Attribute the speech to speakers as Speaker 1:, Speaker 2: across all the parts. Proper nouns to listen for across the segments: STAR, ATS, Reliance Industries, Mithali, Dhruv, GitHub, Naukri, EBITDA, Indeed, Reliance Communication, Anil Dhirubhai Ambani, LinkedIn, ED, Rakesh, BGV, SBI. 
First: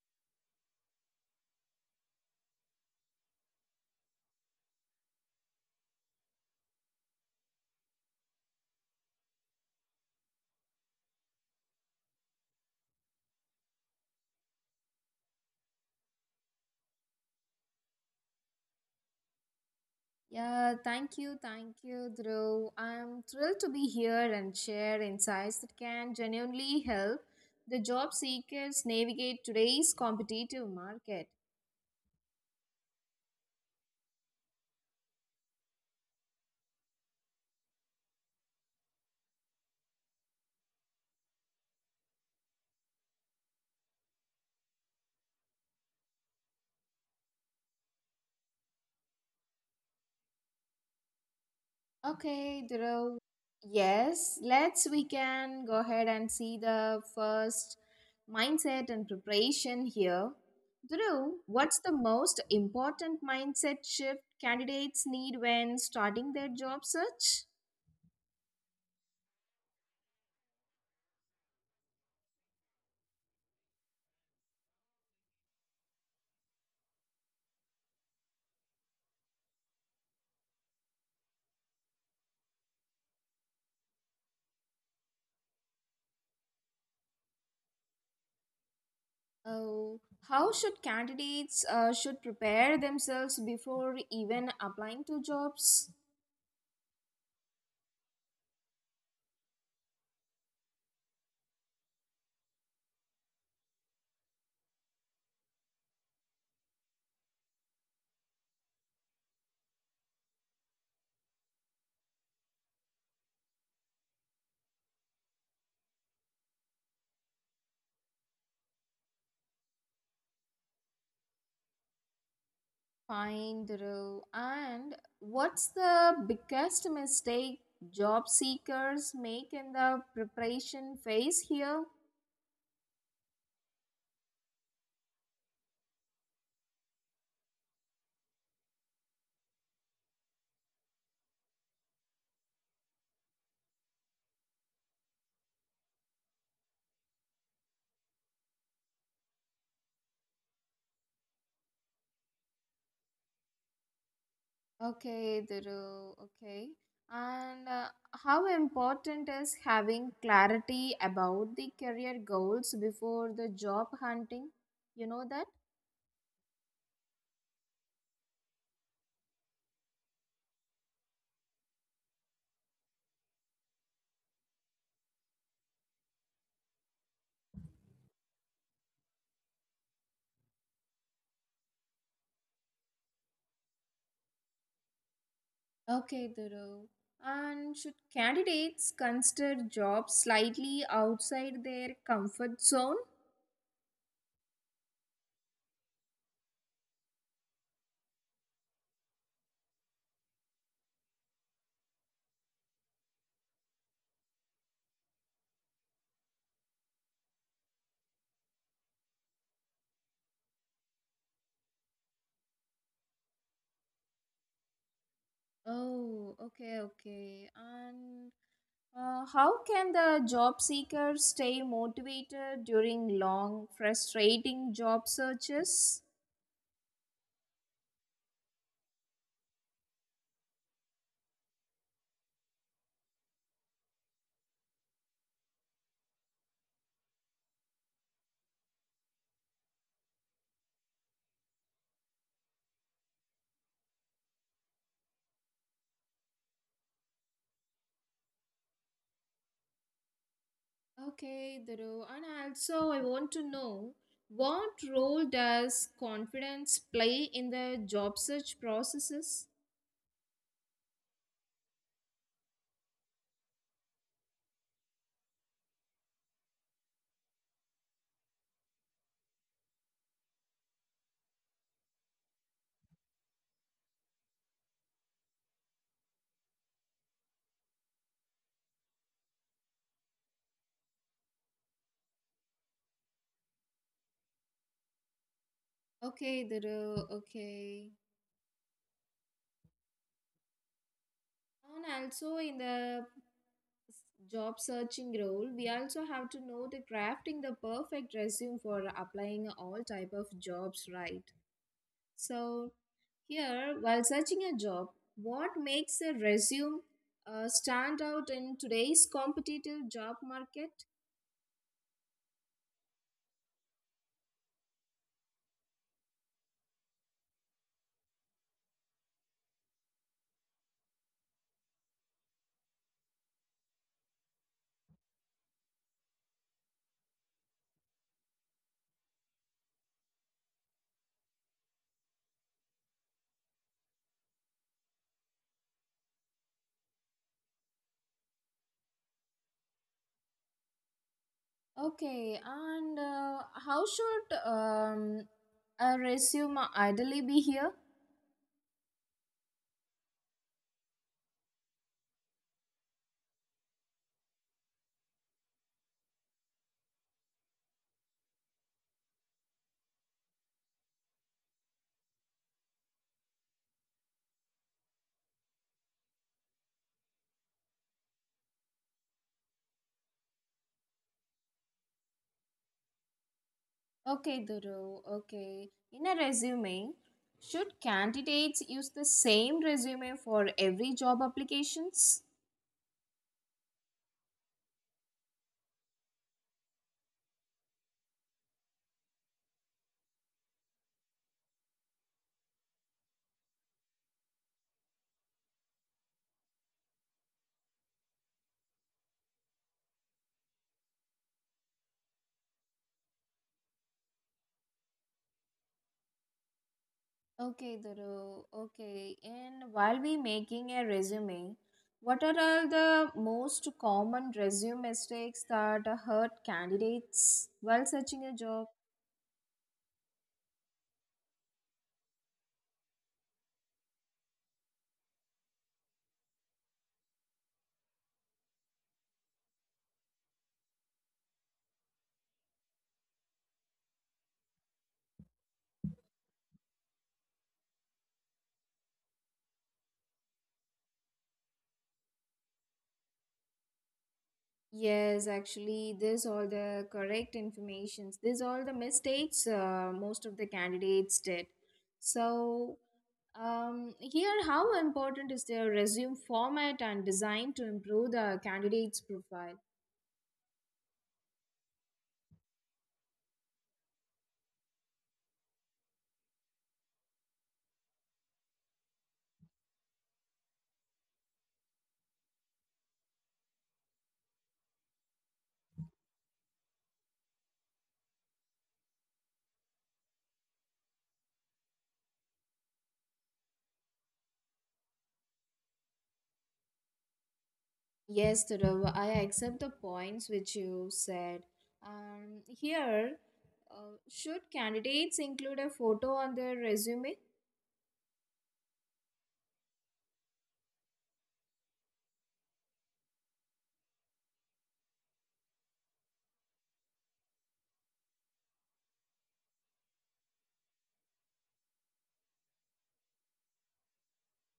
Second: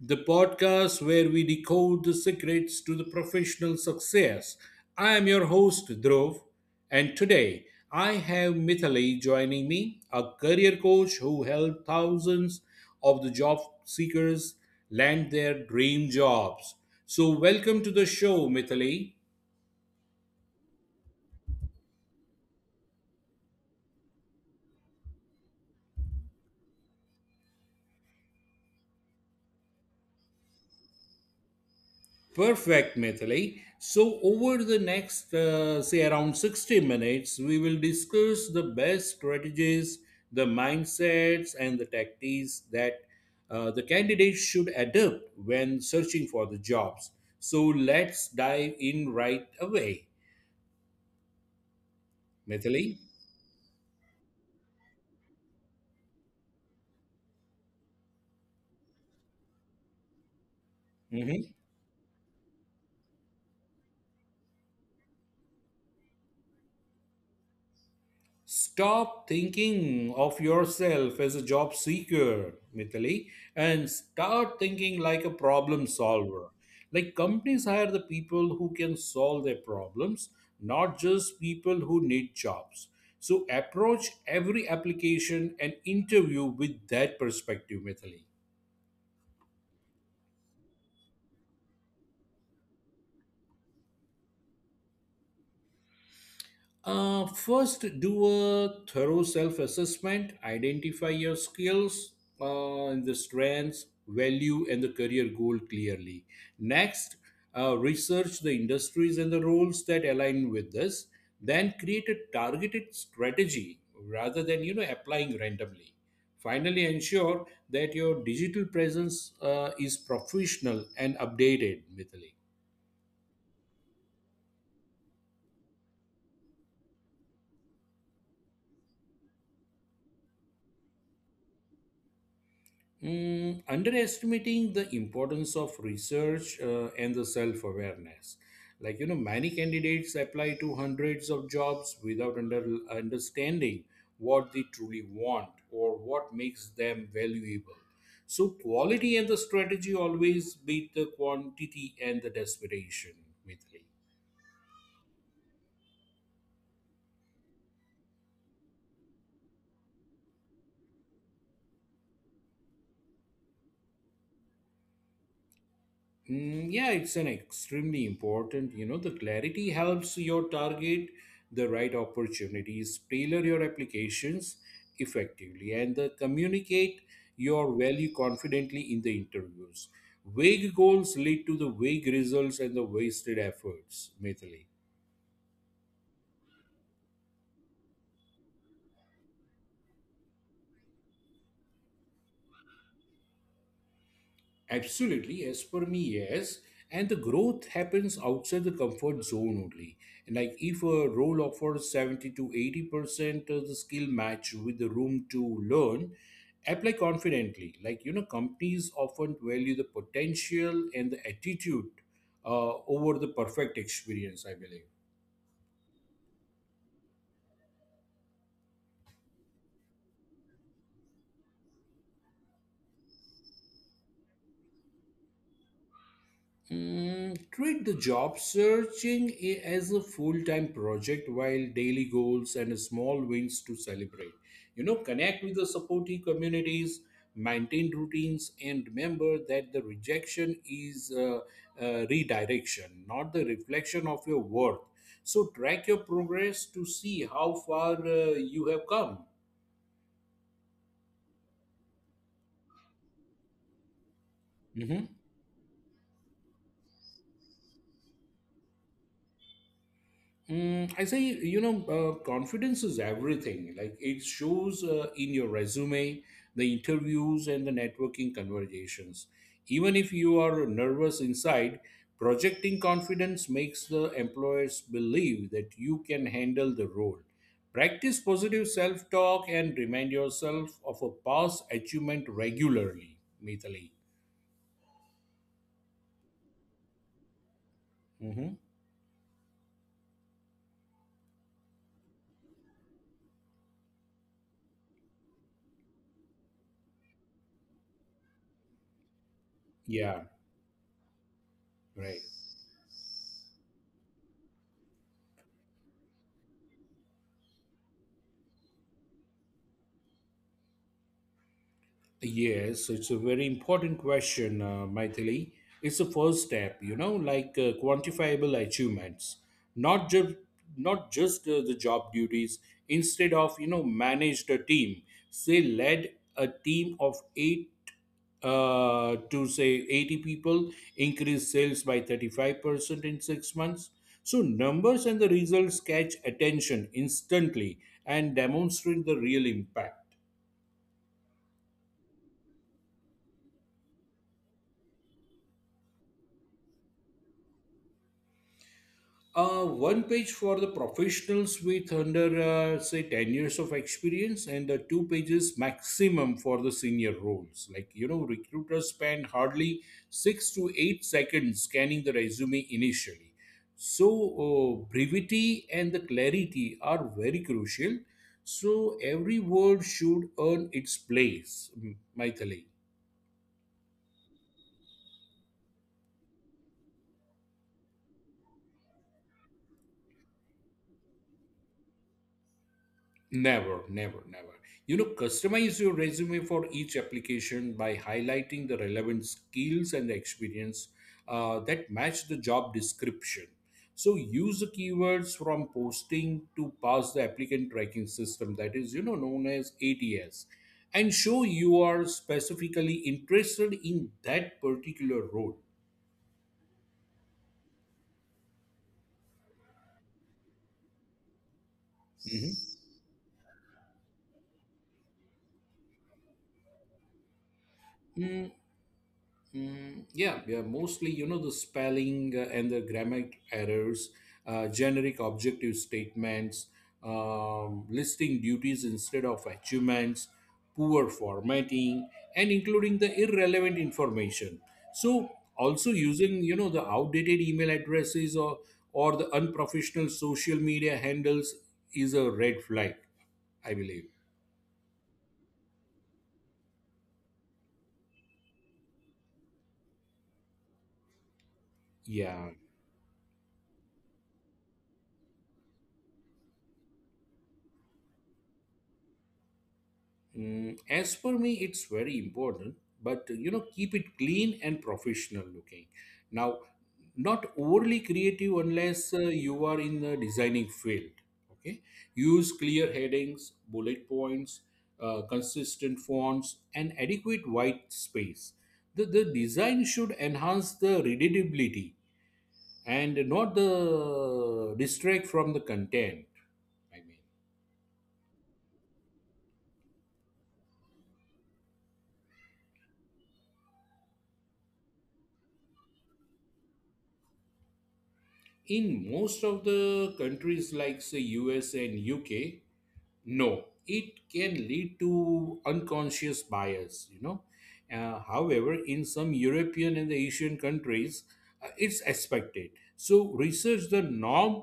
Speaker 1: the podcast where we decode the secrets to the professional success. I am your host, Dhruv, and today I have Mithali joining me, a career coach who helped thousands of the job seekers land their dream jobs. So, welcome to the show, Mithali.
Speaker 2: Yeah, thank you, Dhruv. I'm thrilled to be here and share insights that can genuinely help the job seekers navigate today's competitive market.
Speaker 1: Perfect, Mithili. So, over the next, say, around 60 minutes, we will discuss the best strategies, the mindsets, and the tactics that the candidates should adopt when searching for the jobs. So, let's dive in right away,
Speaker 2: Okay,
Speaker 1: Mithili.
Speaker 2: Dhruv. Yes, let's we can go ahead and see the first mindset and preparation here. Dhruv,
Speaker 1: Mm-hmm.
Speaker 2: what's the most important mindset shift candidates need when starting their job search?
Speaker 1: Stop thinking of yourself as a job seeker, Mithili, and start thinking like a problem solver. Like companies hire the people who can solve their problems, not just people who need jobs. So approach every application and interview with that perspective, Mithili.
Speaker 2: Oh, how should candidates should prepare themselves before even applying to jobs?
Speaker 1: First, do a thorough self assessment, identify your skills, and the strengths, value, and the career goal clearly. Next, research the industries and the roles that align with this. Then, create a targeted strategy rather than applying randomly. Finally, ensure that your digital presence is professional and updated, Mithili.
Speaker 2: Fine, the And what's the biggest mistake job seekers make in the preparation phase here?
Speaker 1: Underestimating the importance of research and the self awareness. Like, you know, many candidates apply to hundreds of jobs without understanding what they truly want or what makes them valuable. So, quality and the strategy always beat the quantity and the desperation with me.
Speaker 2: Okay, the Okay. And how important is having clarity about the career goals before the job hunting? You know that?
Speaker 1: Mm, yeah, it's an extremely important. You know, the clarity helps your target the right opportunities, tailor your applications effectively, and the communicate your value confidently in the interviews. Vague goals lead to the vague results and the wasted efforts, Mithili.
Speaker 2: Okay, Dhuru. And should candidates consider jobs slightly outside their comfort zone?
Speaker 1: Absolutely, as per me, yes. And the growth happens outside the comfort zone only. And like if a role offers 70 to 80% of the skill match with the room to learn, apply confidently. Like, you know, companies often value the potential and the attitude over the perfect experience, I believe.
Speaker 2: Oh, okay. And how can the job seeker stay motivated during long, frustrating job searches?
Speaker 1: Treat the job searching as a full time project while daily goals and small wins to celebrate. You know, connect with the supportive communities, maintain routines, and remember that the rejection is redirection, not the reflection of your worth. So, track your progress to see how far you have come.
Speaker 2: Okay, Dhuru. And also, I want to know what role does confidence play in the job search processes?
Speaker 1: Mm, I say, you know, confidence is everything. Like it shows in your resume, the interviews, and the networking conversations. Even if you are nervous inside, projecting confidence makes the employers believe that you can handle the role. Practice positive self talk and remind yourself of a past achievement regularly, Mithali.
Speaker 2: Okay, Dhuru. Okay.
Speaker 1: Hmm.
Speaker 2: And also in the job searching role, we also have to know the crafting the perfect resume for applying all type
Speaker 1: Yeah,
Speaker 2: of jobs, right?
Speaker 1: right.
Speaker 2: So here, while searching a job, what makes a resume stand out in today's competitive job market?
Speaker 1: Yes, so it's a very important question, Maithili. It's the first step, you know, like quantifiable achievements, not just not just the job duties. Instead of managed a team, say led a team of eight to say 80 people, increase sales by 35% in 6 months. So numbers and the results catch attention instantly and demonstrate the real impact.
Speaker 2: Okay, and how should a resume ideally be here?
Speaker 1: One page for the professionals with under say 10 years of experience and the two pages maximum for the senior roles, like you know recruiters spend hardly 6 to 8 seconds scanning the resume initially, so brevity and the clarity are very crucial, so every word should earn its place, Maithili.
Speaker 2: Okay, Duru. Okay. In a resume, should candidates use the same resume for every job applications?
Speaker 1: Never, never, never. You know, customize your resume for each application by highlighting the relevant skills and the experience that match the job description. So use the keywords from posting to pass the applicant tracking system, that is, you know, known as ATS, and show you are specifically interested in that particular role.
Speaker 2: Okay, Duru. Okay. And while we making a resume, what are all
Speaker 1: Mhm.
Speaker 2: the most common resume mistakes that hurt candidates while searching a
Speaker 1: Mm,
Speaker 2: job?
Speaker 1: Yeah, yeah, mostly, you know, the spelling and the grammar errors, generic objective statements, listing duties instead of achievements, poor formatting, and including the irrelevant information. So, also using, you know, the outdated email addresses or the unprofessional social media handles is a red flag, I believe.
Speaker 2: Yes, actually, this all the correct informations. These all the mistakes most of the candidates did.
Speaker 1: Yeah.
Speaker 2: So, um, here, how important is their resume format and design to improve the candidate's profile?
Speaker 1: Mm, as for me, it's very important, but you know, keep it clean and professional looking. Now, not overly creative unless you are in the designing field. Okay, use clear headings, bullet points, consistent fonts, and adequate white space. The design should enhance the readability and not the distract from the content. I mean.
Speaker 2: Yes, Dhruv, I accept the points which you said. Here, should candidates include a photo on their resume?
Speaker 1: In most of the countries, like say US and UK, no, it can lead to unconscious bias, you know. However, in some European and the Asian countries, it's expected. So research the norm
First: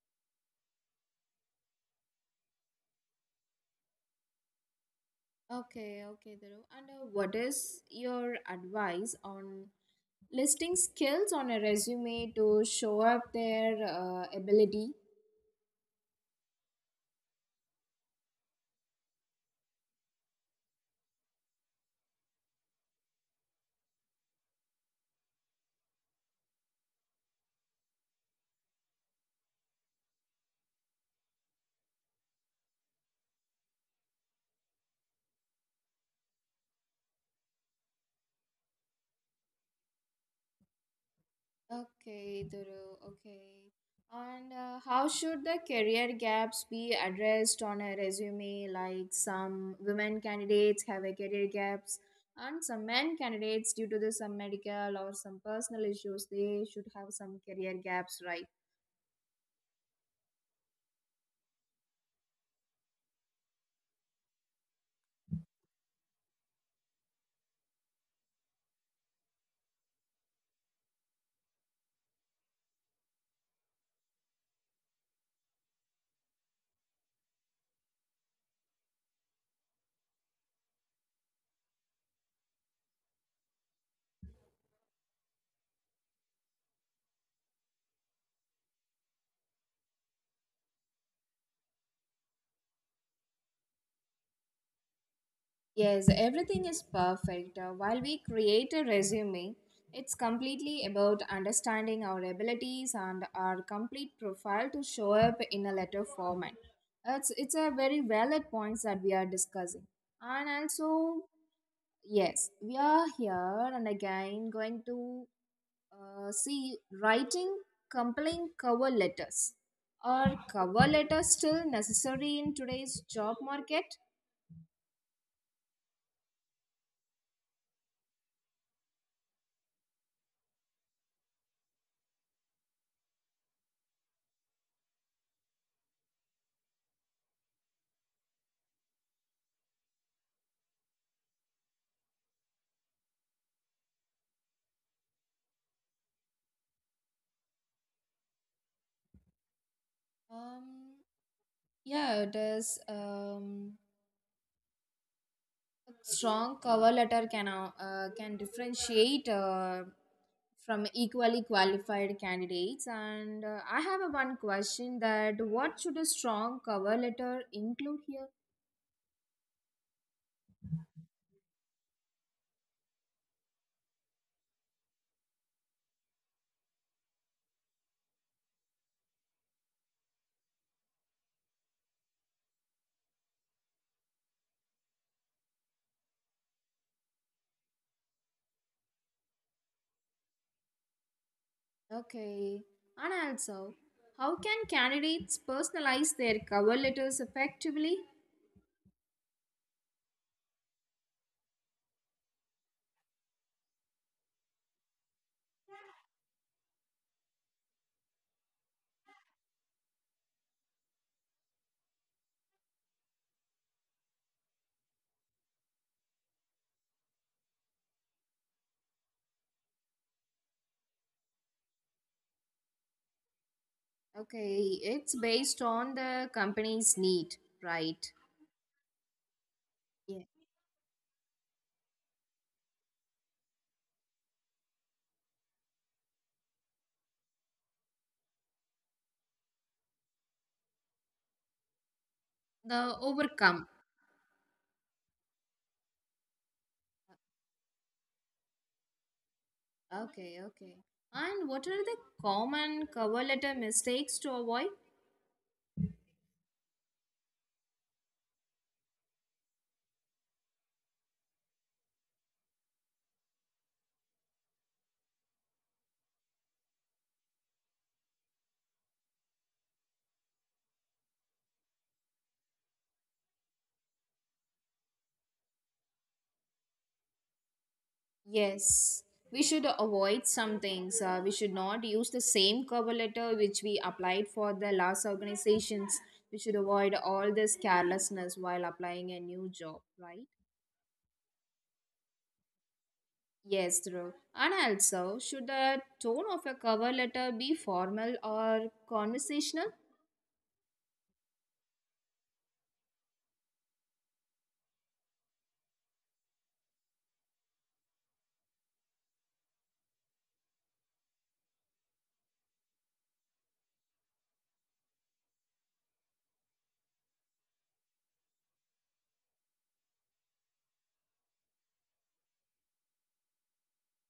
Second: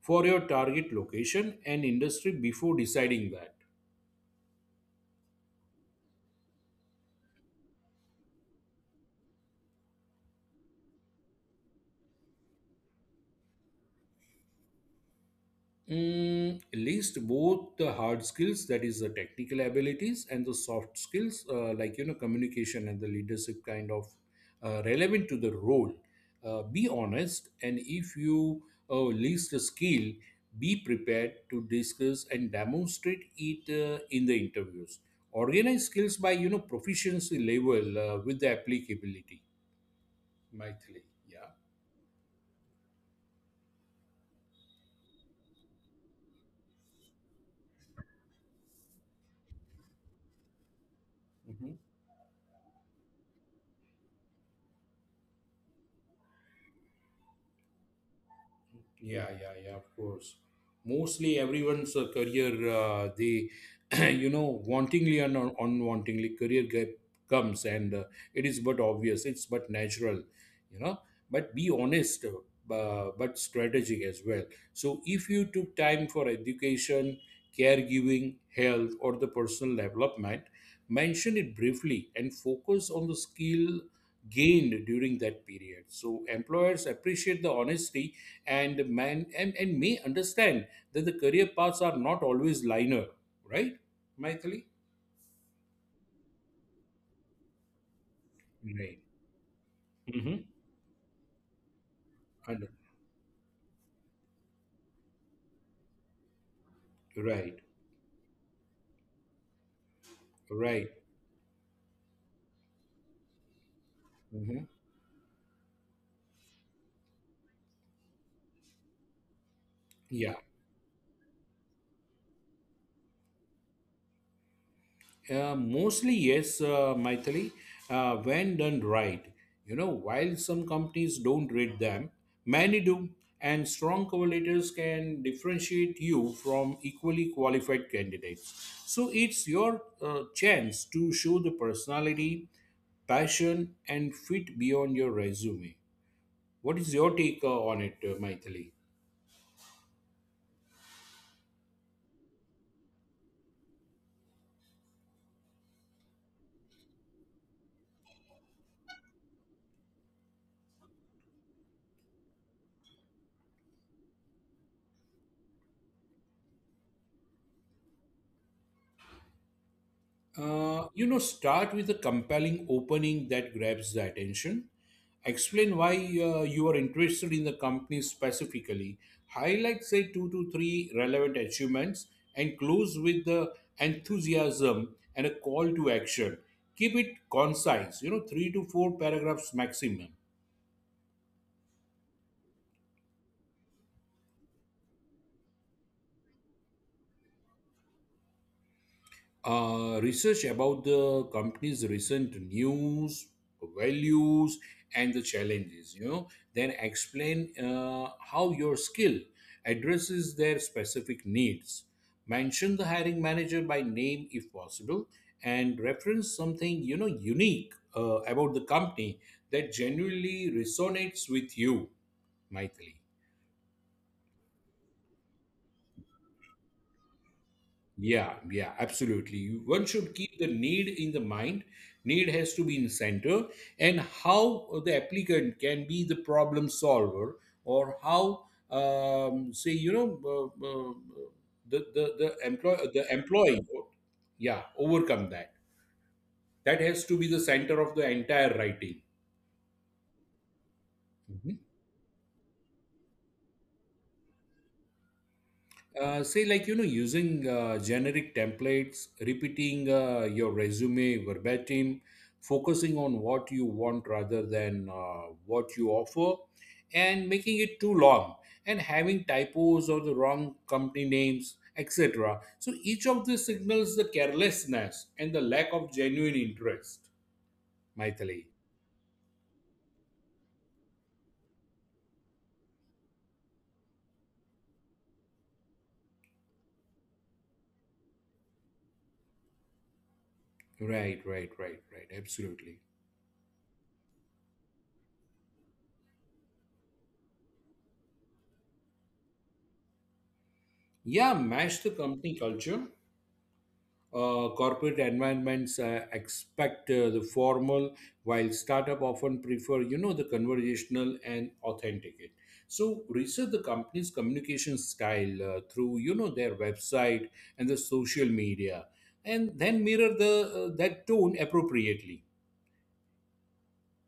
Speaker 1: for your target location and industry before deciding that.
Speaker 2: Okay, okay, Dhruv. And what is your advice on listing skills on a resume to show up their ability?
Speaker 1: Mm, list both the hard skills, that is the technical abilities, and the soft skills, like you know, communication and the leadership kind of relevant to the role. Be honest, and if you list a skill, be prepared to discuss and demonstrate it in the interviews. Organize skills by proficiency level with the applicability. Maithili, yeah.
Speaker 2: Okay, Duru. Okay. And how should the career gaps be addressed on a resume? Like some women candidates have a career
Speaker 1: Mhm.
Speaker 2: gaps, and some men candidates, due to the some medical or some personal issues, they should have some career gaps, right?
Speaker 1: Yeah, yeah, yeah, of course. Mostly everyone's career, you know, wantingly and unwantingly, career gap comes, and it is but obvious, it's but natural, you know. But be honest, but strategic as well. So if you took time for education, caregiving, health, or the personal development, mention it briefly and focus on the skill gained during that period. So employers appreciate the honesty and may understand that the career paths are not always linear, right, Maithili?
Speaker 2: Yes, everything is perfect. While we create a
Speaker 1: Right.
Speaker 2: resume, it's completely about understanding our
Speaker 1: Mm-hmm.
Speaker 2: abilities and our complete profile to show up in a letter format. It's
Speaker 1: Right.
Speaker 2: a very valid points that we are discussing. And
Speaker 1: Right.
Speaker 2: also, yes, we are here and again
Speaker 1: Hmm.
Speaker 2: going to see writing compelling cover letters.
Speaker 1: Yeah.
Speaker 2: Are cover letters still necessary in today's job market?
Speaker 1: Mostly yes, Maithili, when done right. You know, while some companies don't rate them, many do, and strong correlators can differentiate you from equally qualified candidates. So it's your chance to show the personality, passion, and fit beyond your resume. What is your take on it, Maithili?
Speaker 2: Um, Yeah, it is. A strong cover letter can differentiate from equally qualified candidates. And I have a one question that what should a strong cover letter include here?
Speaker 1: You know, start with a compelling opening that grabs the attention. Explain why you are interested in the company specifically. Highlight, say, 2 to 3 relevant achievements and close with the enthusiasm and a call to action. Keep it concise, you know, 3 to 4 paragraphs maximum.
Speaker 2: Okay, and also, how can candidates personalize their cover letters effectively?
Speaker 1: Research about the company's recent news, values, and the challenges, you know, then explain how your skill addresses their specific needs. Mention the hiring manager by name if possible and reference something, you know, unique about the company that genuinely resonates with you, Maithili.
Speaker 2: Okay, it's based on the company's need, right?
Speaker 1: Yeah, yeah, absolutely. One should
Speaker 2: Yeah.
Speaker 1: keep the need in the mind. Need has to be in center, and how the applicant can be the problem solver, or how, say, you know, the employ
Speaker 2: The
Speaker 1: the
Speaker 2: overcome.
Speaker 1: employee, yeah, overcome that. That has to be the center of the entire writing.
Speaker 2: Okay, okay. And
Speaker 1: Mm-hmm.
Speaker 2: what are the common cover letter mistakes to avoid?
Speaker 1: Say like using generic templates, repeating your resume verbatim, focusing on what you want rather than what you offer, and making it too long, and having typos or the wrong company names, etc. So each of these signals the carelessness and the lack of genuine interest, Maithili.
Speaker 2: Yes, we should avoid some things. We should not use the same cover letter which we applied for the last organizations. We should avoid all this carelessness while applying a new job, right?
Speaker 1: Right, right, right, right, absolutely.
Speaker 2: Yes, true. And also, should the tone of a cover letter be formal or conversational?
Speaker 1: Yeah, match the company culture. Corporate environments expect the formal, while startup often prefer, you know, the conversational and authentic. So research the company's communication style through, you know, their website and the social media, and then mirror the that tone appropriately.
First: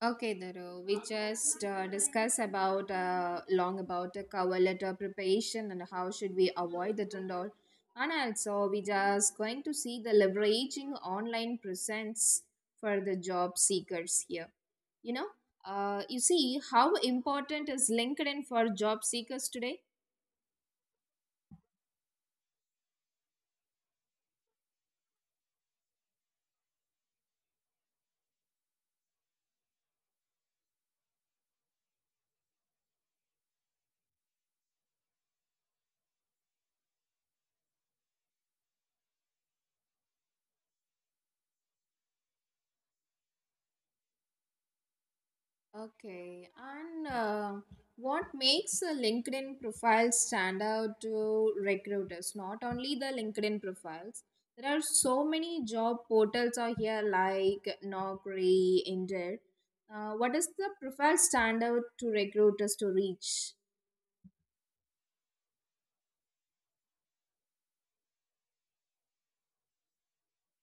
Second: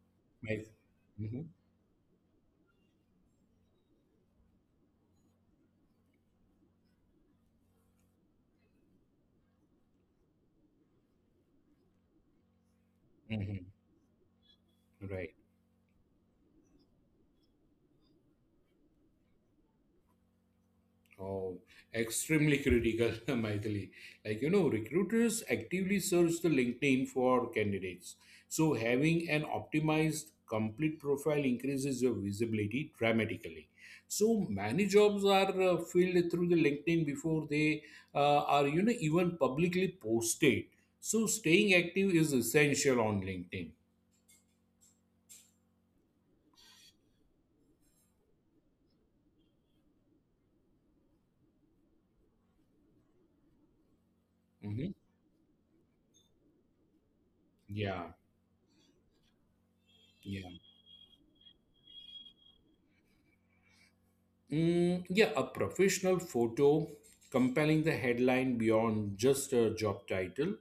Speaker 2: Okay,
Speaker 1: Right.
Speaker 2: Dharu, we
Speaker 1: Mhm.
Speaker 2: just discussed about long about the cover letter preparation and how should we avoid the and all. And also, we just going to see the leveraging online presence for the job
Speaker 1: Mhm.
Speaker 2: seekers here. You know,
Speaker 1: Right.
Speaker 2: you see how important is LinkedIn for job seekers today?
Speaker 1: Oh, extremely critical, Maithili. Like, you know, recruiters actively search the LinkedIn for candidates. So having an optimized complete profile increases your visibility dramatically. So many jobs are filled through the LinkedIn before they are, you know, even publicly posted. So staying active is essential on LinkedIn.
Speaker 2: Okay, and what makes a LinkedIn profile stand out to recruiters? Not only the LinkedIn profiles, there are
Speaker 1: Mhm.
Speaker 2: so many job portals out here like
Speaker 1: Yeah,
Speaker 2: Naukri, Indeed. What does
Speaker 1: yeah.
Speaker 2: the profile stand out to recruiters to reach?
Speaker 1: Mm, yeah, a professional photo, compelling the headline beyond just a job title,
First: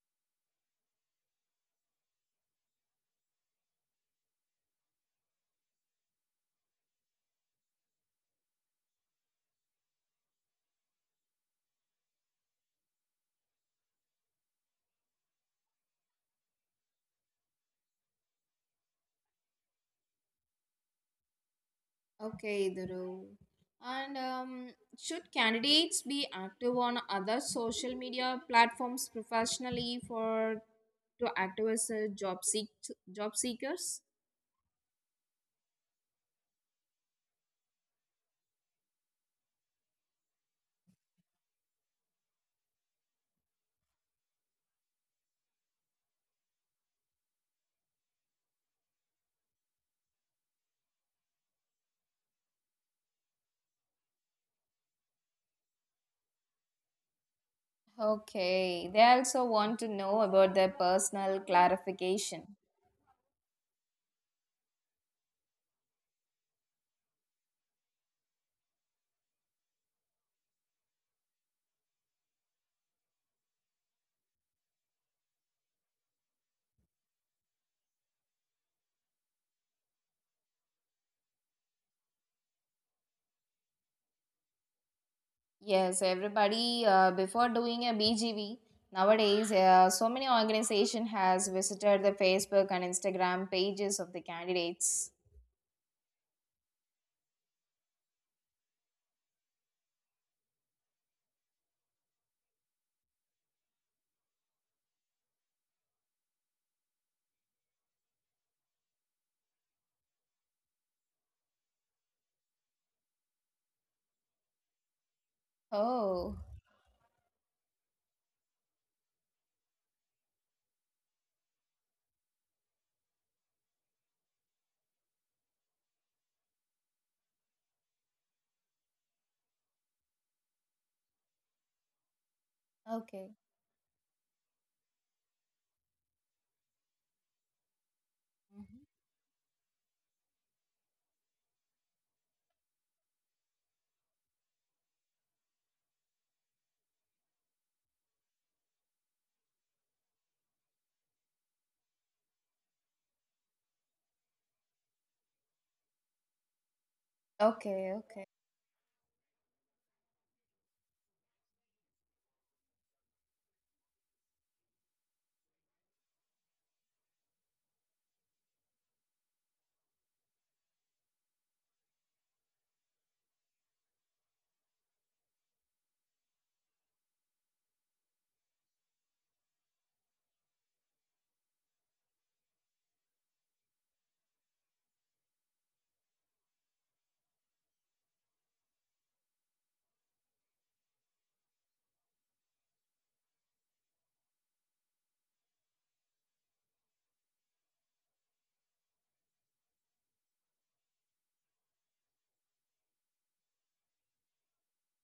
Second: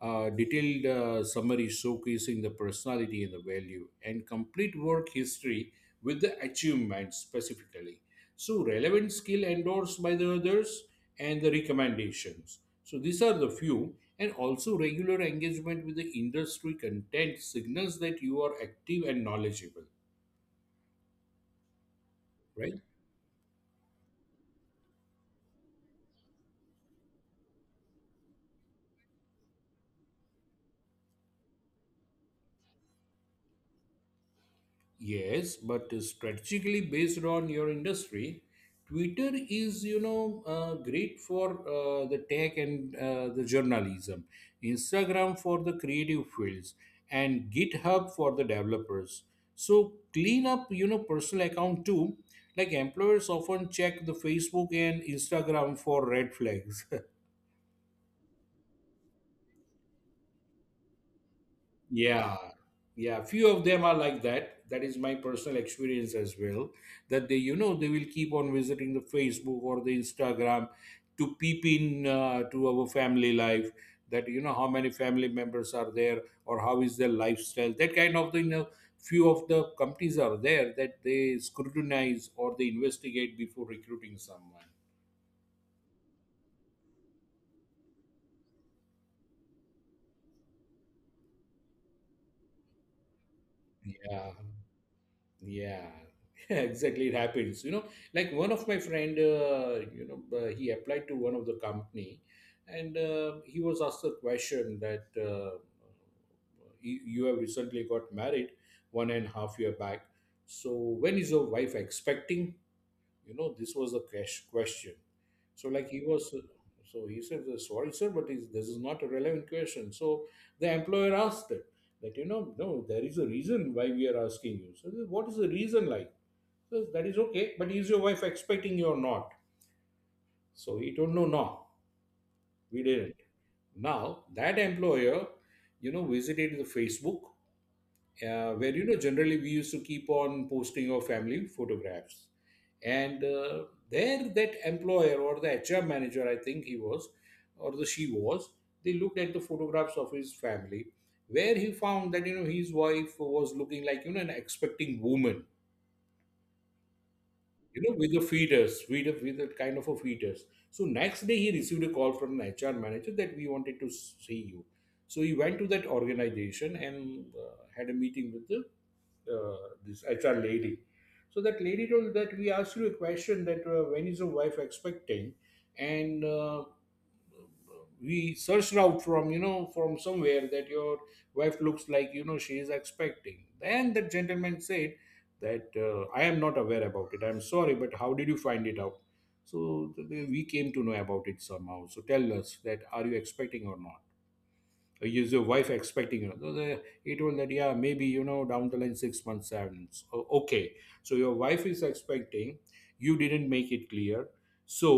Speaker 1: a detailed summary showcasing the personality and the value, and complete work history with the achievement specifically. So, relevant skill endorsed by the others and the recommendations. So, these are the few, and also regular engagement with the industry content signals that you are active and knowledgeable,
Speaker 2: Okay,
Speaker 1: right?
Speaker 2: Dhuru. And should candidates be active on other social media platforms professionally for to active as a job seekers?
Speaker 1: Yes, but strategically based on your industry, Twitter is great for the tech and the journalism, Instagram for the creative fields, and GitHub for the developers. So clean up, you know, personal account too. Like employers often check the Facebook and Instagram for red flags.
Speaker 2: Okay, they also want to know about their personal
Speaker 1: Yeah,
Speaker 2: clarification.
Speaker 1: yeah. Few of them are like that. That is my personal experience as well. That they, you know, they will keep on visiting the Facebook or the Instagram to peep in to our family life. That you know how many family members are there or how is their lifestyle. That kind of thing. You know, few of the companies are there that they scrutinize or they investigate before recruiting someone.
Speaker 2: Yes, everybody before doing a BGV nowadays, so many organization has visited the Facebook and Instagram pages of the
Speaker 1: Yeah.
Speaker 2: candidates.
Speaker 1: Yeah, exactly. It happens. You know, like one of my friend, he applied to one of the company, and he was asked a question that you have recently got married 1.5 year back. So when is your wife expecting? You know, this was the cash question. So like he was,
Speaker 2: Oh,
Speaker 1: so he said, sorry sir, but this is not a relevant question. So the employer asked it that, you know, no, there is a reason why we are asking you. So what is the reason like? So that is okay, but is your wife expecting you or not? So he told, no no, we didn't.
Speaker 2: okay,
Speaker 1: Now that employer, you know, visited the Facebook, where
Speaker 2: mhm.
Speaker 1: you know generally we used to keep on posting our family photographs, and there that employer or the HR manager, I think he was or the she was, they looked at the photographs of his family, where he found that, you know, his wife was looking like, you know, an expecting woman, you
Speaker 2: Okay,
Speaker 1: know, with a
Speaker 2: okay.
Speaker 1: fetus, with a kind of a fetus. So next day he received a call from an HR manager that we wanted to see you. So he went to that organization and had a meeting with the this HR lady. So that lady told that we asked you a question that when is your wife expecting, and we searched out from, you know, from somewhere that your wife looks like, you know, she is expecting. Then the gentleman said that I am not aware about it. I'm sorry, but how did you find it out? So we came to know about it somehow. So tell us that, are you expecting or not? Is your wife expecting? You know he told that yeah, maybe you know down the line 6 months 7 months. Okay, so your wife is expecting, you didn't make it clear. So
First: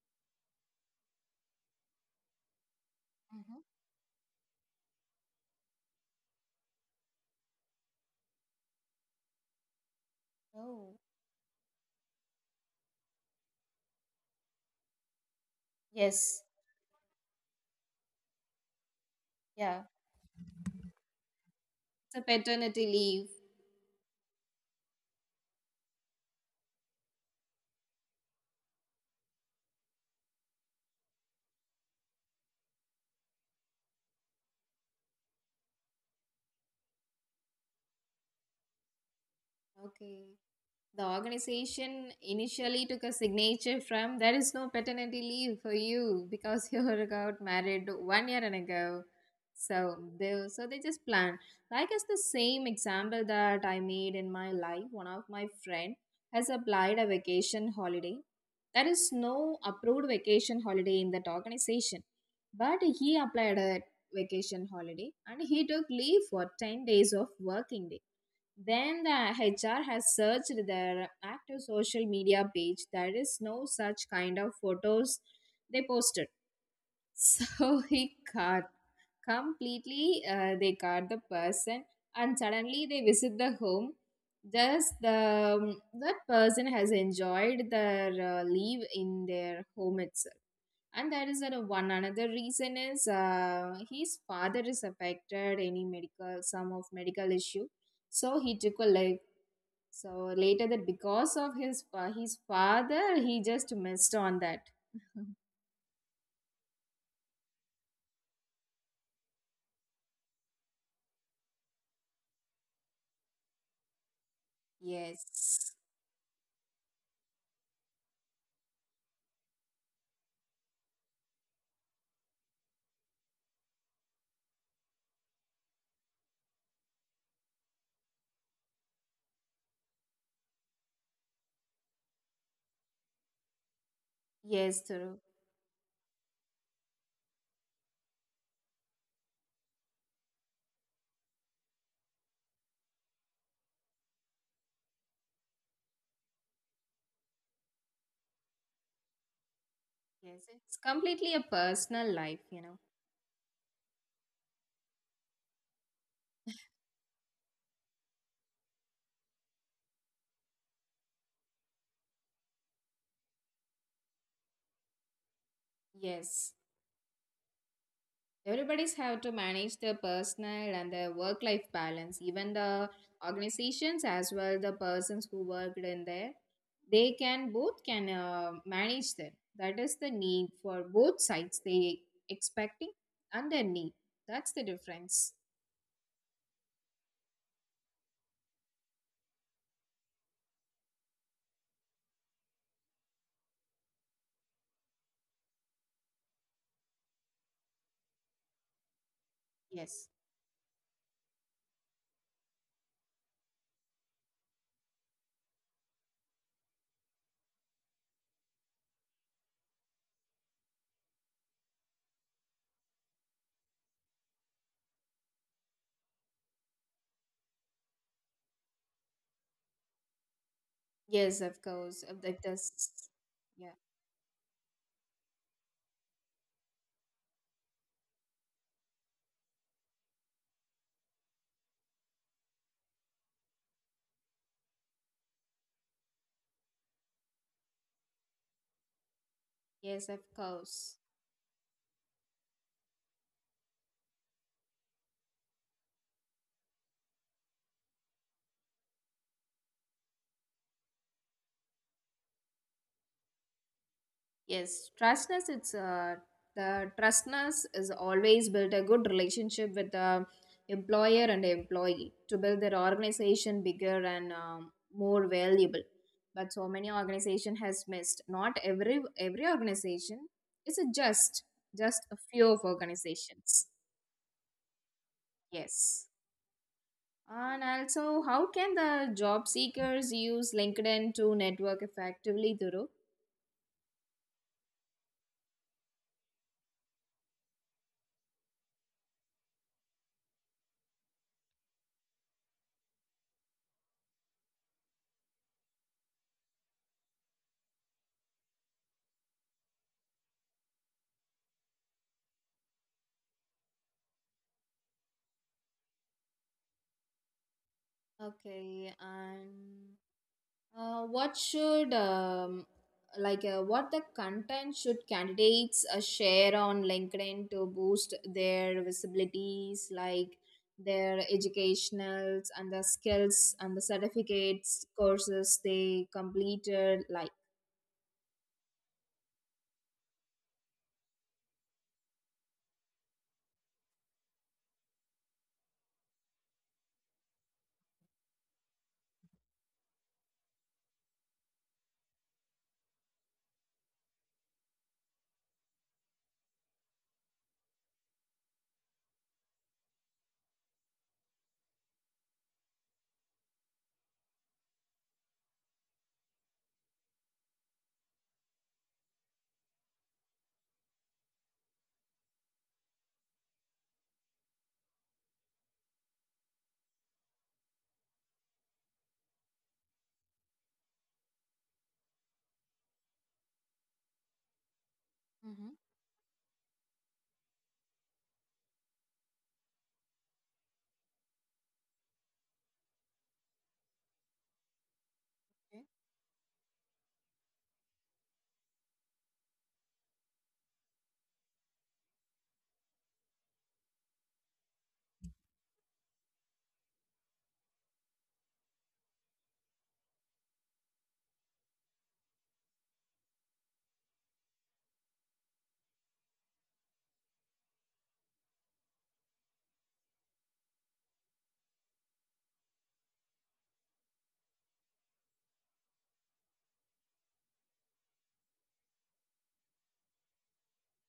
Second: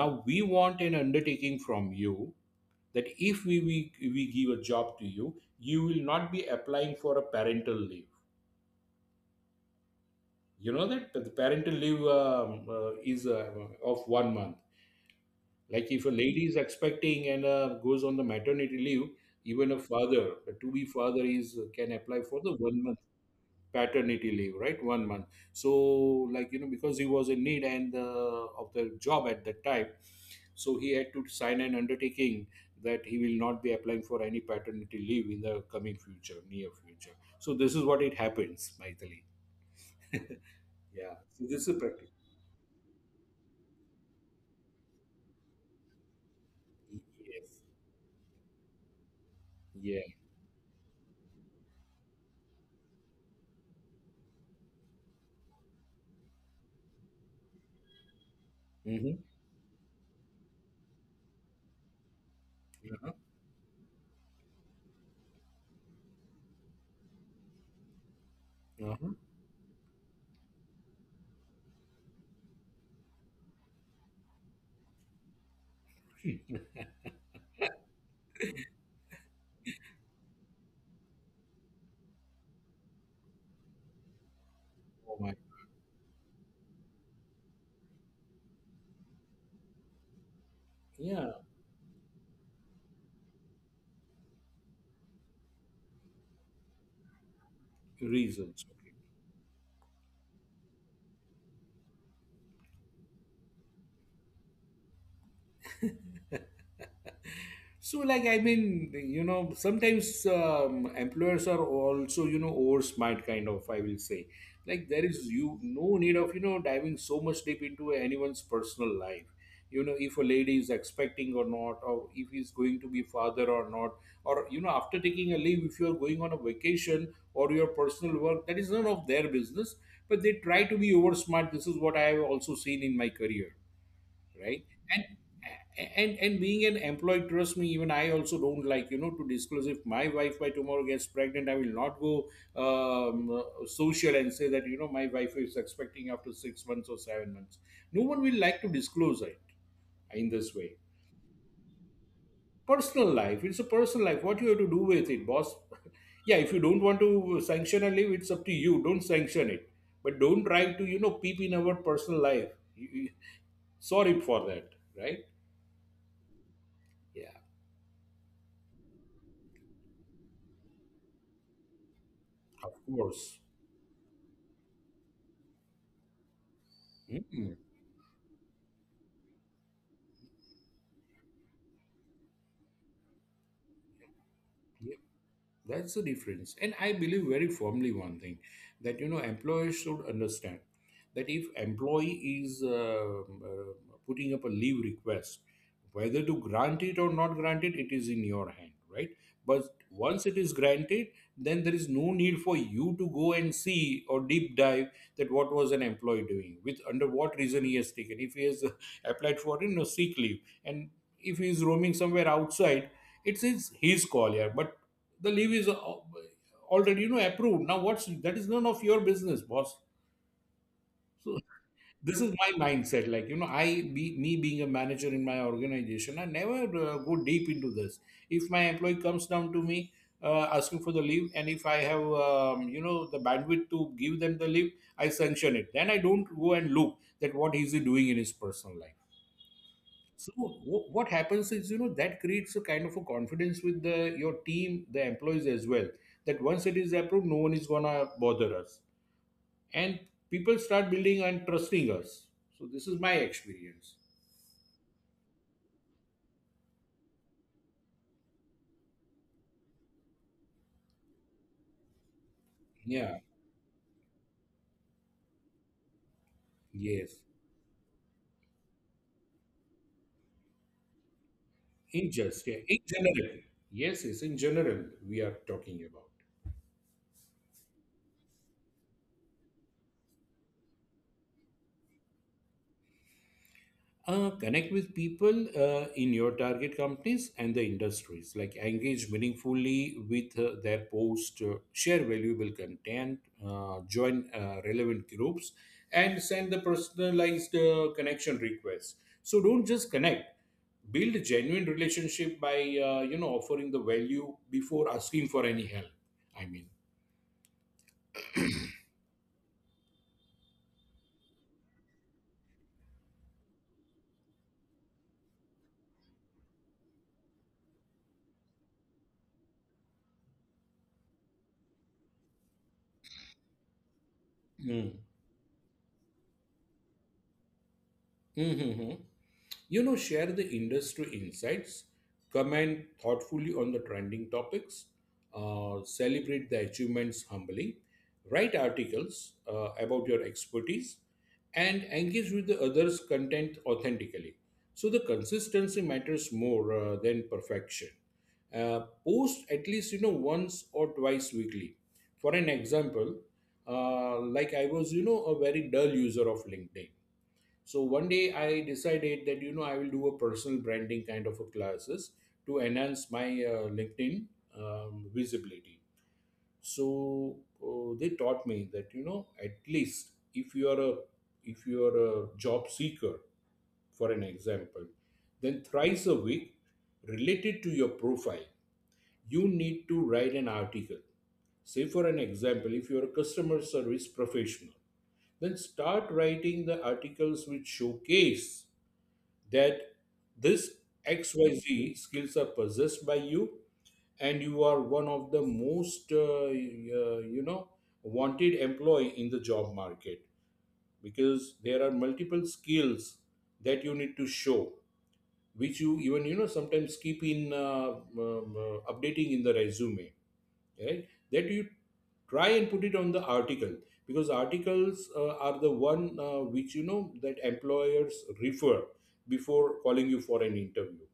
Speaker 1: now we want an undertaking from you that if we
Speaker 2: Mhm.
Speaker 1: we, we give a job to you, you will not be applying for a parental leave. You know
Speaker 2: Oh,
Speaker 1: that the parental leave is of 1 month. Like if a
Speaker 2: yes,
Speaker 1: lady is expecting and goes on the maternity leave, even a
Speaker 2: yeah,
Speaker 1: father, a to-be father is can
Speaker 2: it's a
Speaker 1: apply for the one
Speaker 2: paternity
Speaker 1: month
Speaker 2: leave.
Speaker 1: paternity leave, right? 1 month. So like, you know, because he was in need and of the job at that time, so he had to sign an undertaking that he will not be applying for any paternity leave in the coming future, near future. So this is what it happens, Maithili.
Speaker 2: Okay. The
Speaker 1: Yeah. So this is a practice.
Speaker 2: organization initially took a signature from there is no paternity leave for you because you got
Speaker 1: Yes.
Speaker 2: married 1 year and ago. So
Speaker 1: Yeah.
Speaker 2: they so they just plan. Like it's the same example that I made in my life. One of my friend has applied a vacation holiday. There is
Speaker 1: Mm-hmm.
Speaker 2: no approved vacation holiday in that organization, but
Speaker 1: Uh-huh.
Speaker 2: he applied a vacation holiday and he took leave for 10 days of working, then the HR has searched their active social media page. There is no such kind of photos they posted.
Speaker 1: Uh-huh.
Speaker 2: So he got completely, they got the person, and suddenly they visit the home. Thus,
Speaker 1: oh
Speaker 2: the
Speaker 1: my.
Speaker 2: that person has enjoyed their leave in their home itself. And there
Speaker 1: Yeah.
Speaker 2: is a, one another reason is his father is affected any medical some of medical issue, so he
Speaker 1: Reasons,
Speaker 2: took a
Speaker 1: okay.
Speaker 2: so later that because of his his father, he just missed on that.
Speaker 1: so like I mean, you know, sometimes employers are also, you know, over smart kind of, I will say, like there is you
Speaker 2: Yes.
Speaker 1: no need of, you know, diving so much deep into anyone's personal life, you know, if a lady is expecting or not, or if he's going to be father or not, or you know, after taking a leave, if you are going on a vacation or your personal work, that is none of their business. But they try to be over smart. This is what I have also seen in my career, right?
Speaker 2: Yes,
Speaker 1: and
Speaker 2: Thuru.
Speaker 1: and and being an employee, trust me, even I also don't like, you know, to disclose. If my wife by tomorrow gets pregnant, I will not go social and say that, you know, my wife is expecting after 6 months or 7 months. No one will like to disclose it in
Speaker 2: Yes.
Speaker 1: this way.
Speaker 2: It's completely a personal life, you know.
Speaker 1: Personal life, it's a personal life. What you have to do with it, boss? yeah, if you don't want to sanction a leave, it's up to you, don't sanction it. But don't try to, you know, peep in our personal life. Sorry for that. Right.
Speaker 2: Yes.
Speaker 1: Yeah.
Speaker 2: Everybody's have to manage their personal and their work life balance. Even
Speaker 1: Of
Speaker 2: the
Speaker 1: course.
Speaker 2: organizations as well, the persons who worked in there, they
Speaker 1: Mm.
Speaker 2: can both can manage them. That is the need for both sides. They expecting and their need. That's the difference.
Speaker 1: That's the difference. And I believe very firmly one thing, that you know, employers should understand that if employee is putting up a leave request, whether to grant it or not grant it, it is in your hand, right? But
Speaker 2: Yes.
Speaker 1: once it is granted, then there is no need for you to go and see or deep dive that what was an employee doing with, under what reason he has taken. If he has applied for, you know, sick leave, and if he is roaming somewhere outside, it's his call here. But the leave is already, you know, approved. Now what's that is none of your business, boss. So
Speaker 2: Yes, of course.
Speaker 1: this is
Speaker 2: That
Speaker 1: my
Speaker 2: does,
Speaker 1: mindset, like you know, I
Speaker 2: yeah.
Speaker 1: be me being a manager in my organization, I never go deep into this. If my employee comes down to me asking for the leave, and if I have you know, the bandwidth to give them the leave, I sanction it. Then I don't go and look that what is he doing in his personal life.
Speaker 2: Yes,
Speaker 1: So
Speaker 2: of course.
Speaker 1: what happens is, you know, that creates a kind of a confidence with the your team, the employees as well. That once it is approved, no one is gonna bother us, and people start building and trusting us. So this is my experience.
Speaker 2: Yes, trustness. It's the trustness is always built a good relationship with the employer and employee to build their
Speaker 1: Yeah.
Speaker 2: organization bigger and more valuable. But so many
Speaker 1: Yes.
Speaker 2: organization has missed. Not every organization. It's a just
Speaker 1: In
Speaker 2: just a
Speaker 1: just,
Speaker 2: few
Speaker 1: yeah.
Speaker 2: of
Speaker 1: In general.
Speaker 2: organizations.
Speaker 1: Yes. Yes. In general, we are talking about.
Speaker 2: Yes. And also, how can the job seekers use LinkedIn to network effectively, Duru?
Speaker 1: Connect with people in your target companies and the industries, like engage meaningfully with their post, share valuable content, join relevant groups, and send the personalized connection requests. So don't just connect, build a genuine relationship by you know, offering the value before asking for any help, I mean.
Speaker 2: Okay, and uh, what should um, what the content should candidates share on LinkedIn to boost their visibilities, like their educationals and the skills and the
Speaker 1: Mm.
Speaker 2: certificates courses they completed, like.
Speaker 1: Mhm. You know, share the industry insights, comment thoughtfully on the trending topics, celebrate the achievements humbly, write articles about your expertise, and engage with the others' content authentically. So the consistency matters more than perfection. Post at least, you know, once or twice weekly. For an example, like I was, you know, a very dull user of LinkedIn. So one day I decided that, you know, I will do a personal branding kind of a classes to enhance my LinkedIn visibility. So they taught me that, you know, at least if you are a if you are a job seeker, for an example, then
Speaker 2: Mhm.
Speaker 1: thrice a week related to your profile, you need to write an article. Say, for an example, if you're a customer service professional, then start writing the articles which showcase that this XYZ skills are possessed by you, and you are one of the most you know, wanted employee in the job market, because there are multiple skills that you need to show, which you even, you know, sometimes keep in updating in the resume, right? That you try and put it on the article, because articles are the one which you know that employers refer before calling you for an interview.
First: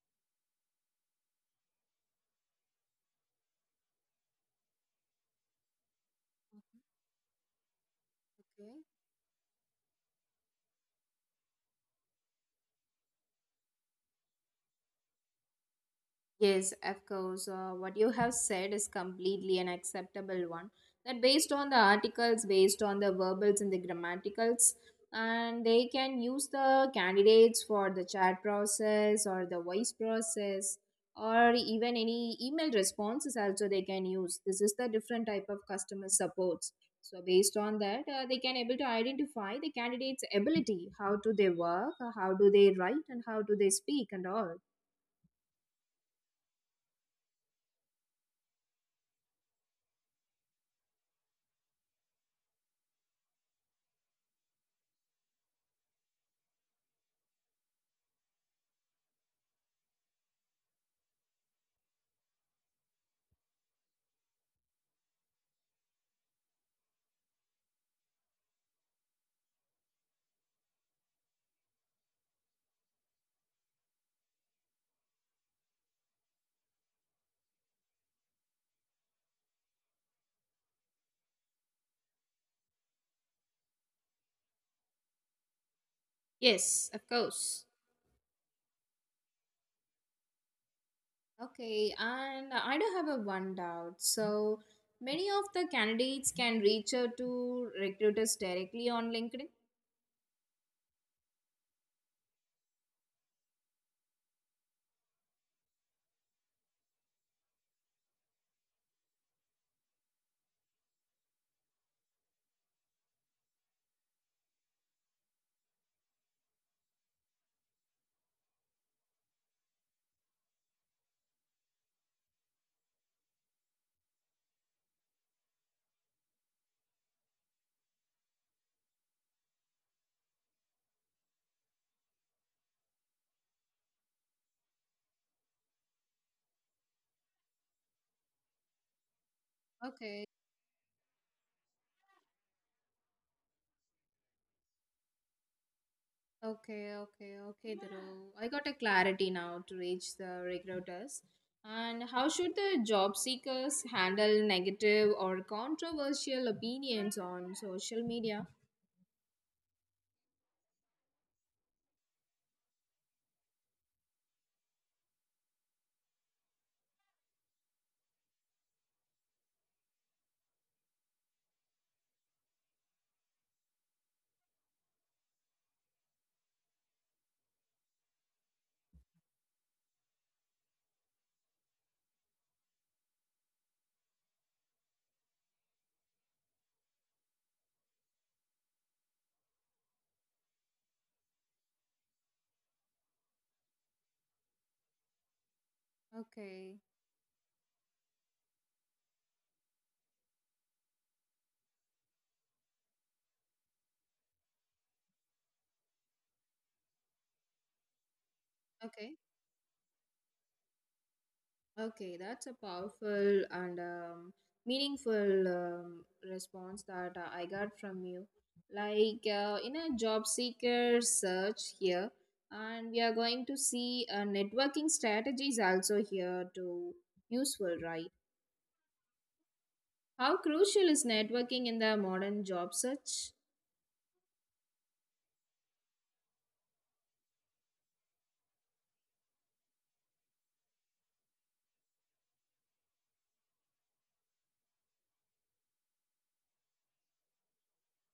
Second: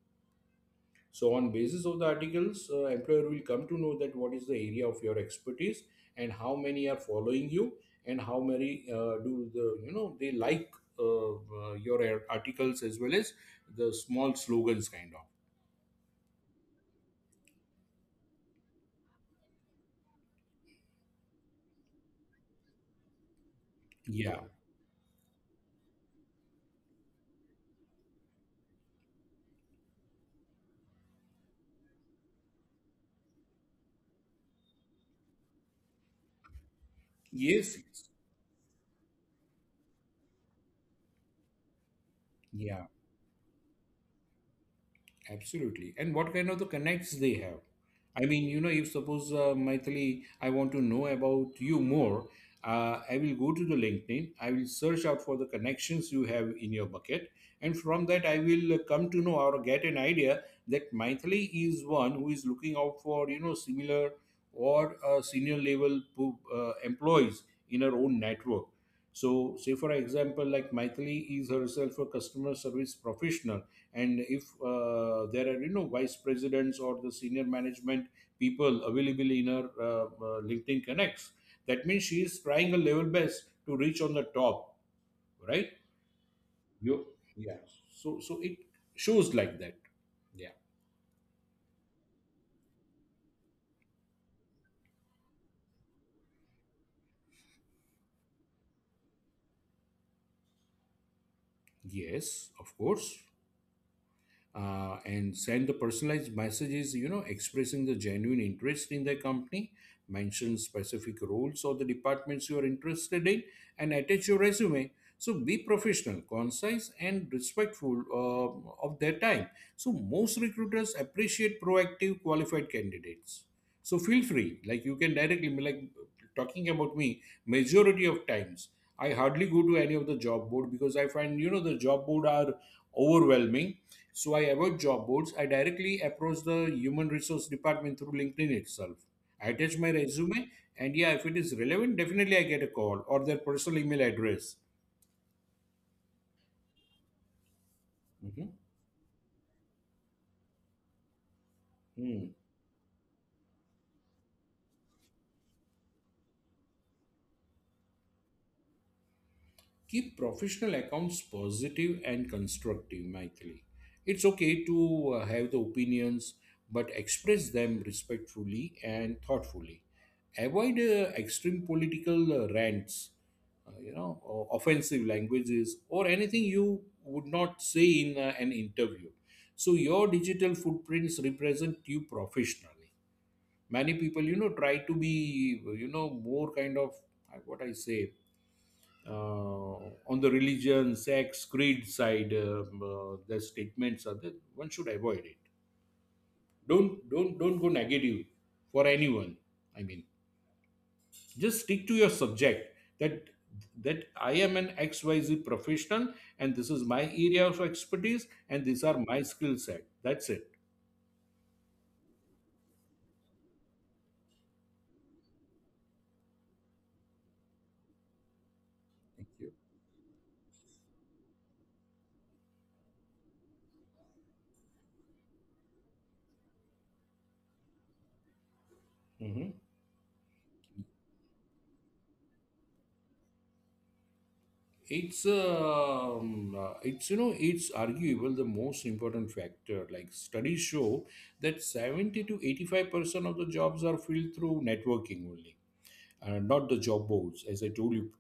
Speaker 1: So on basis of the articles, employer will come to know that what is the area of your expertise, and how many are following you, and how
Speaker 2: Okay.
Speaker 1: many do the, you know, they like your articles, as well as the small slogans kind of.
Speaker 2: Yes, of course. What you have said is completely an acceptable one. That based on the articles, based on the verbals and the
Speaker 1: Yeah.
Speaker 2: grammaticals, and they can use the candidates for the chat process or the voice process or even any email responses also they can use. This is the different type of customer supports. So based
Speaker 1: Yes,
Speaker 2: on that,
Speaker 1: yes.
Speaker 2: they can able to identify the candidate's ability. How do they work? How do they
Speaker 1: Yeah.
Speaker 2: write? And how do they speak and all?
Speaker 1: Absolutely. And what kind of the connects they have? I mean, you know, if suppose Maithili, I want to know about you more, I will go to the LinkedIn. I will search out for the connections you have in your bucket, and from that I will come to know or get an idea that Maithili is one who is looking out for, you know, similar or senior level employees in her own network. So, say for example, like Maithili is herself a customer service professional, and if there are, you know, vice presidents or the senior management people available in her LinkedIn connects, that means she is trying her level best to reach on the top, right?
Speaker 2: Yes,
Speaker 1: You,
Speaker 2: of
Speaker 1: yeah.
Speaker 2: course.
Speaker 1: So so it shows like that. Yeah.
Speaker 2: Okay, and I do have a one doubt. So many of the candidates can reach out to recruiters directly on LinkedIn.
Speaker 1: Yes, of course. And send the personalized messages, you know, expressing the genuine interest in their company, mention specific roles or the departments you are interested in, and attach your resume. So be professional, concise, and respectful of their time. So most recruiters appreciate proactive, qualified candidates. So feel free, like you can directly, like talking about me, majority of times. I hardly go to any of the job board, because I find, you know, the job board are overwhelming. So I avoid job boards. I directly approach the human resource department through LinkedIn itself. I attach my
Speaker 2: Okay,
Speaker 1: resume, and yeah, if it is relevant, definitely I get a call or their personal email address.
Speaker 2: okay, Dhruv.
Speaker 1: Mhm.
Speaker 2: I got a clarity now to reach the recruiters. And
Speaker 1: Hmm.
Speaker 2: how should the job seekers handle negative or controversial opinions on social media?
Speaker 1: Keep professional accounts positive and constructive, Michael. It's okay to have the opinions, but express them respectfully and thoughtfully. Avoid extreme political rants, or offensive languages, or anything you would not say in an interview. So your digital footprints represent you professionally. Many people, try to be, more kind of what I say uh, on the religion, sex, creed side, the statements are that one should avoid it.
Speaker 2: Okay,
Speaker 1: Don't go negative for anyone. I mean, just stick to your subject. That that I am an XYZ professional, and this is my area of expertise, and these are
Speaker 2: okay.
Speaker 1: my skill set. That's it.
Speaker 2: Okay, that's a powerful and meaningful response that I got from you.
Speaker 1: Thank
Speaker 2: Like
Speaker 1: you.
Speaker 2: in a job seeker search here, and we are going to see networking strategies also here to useful, right?
Speaker 1: Mhm.
Speaker 2: How crucial is networking in the modern job search?
Speaker 1: It's you know it's arguable the most important factor. Like studies show that 70 to 85% of the jobs are filled through networking only, not the job boards, as I told you.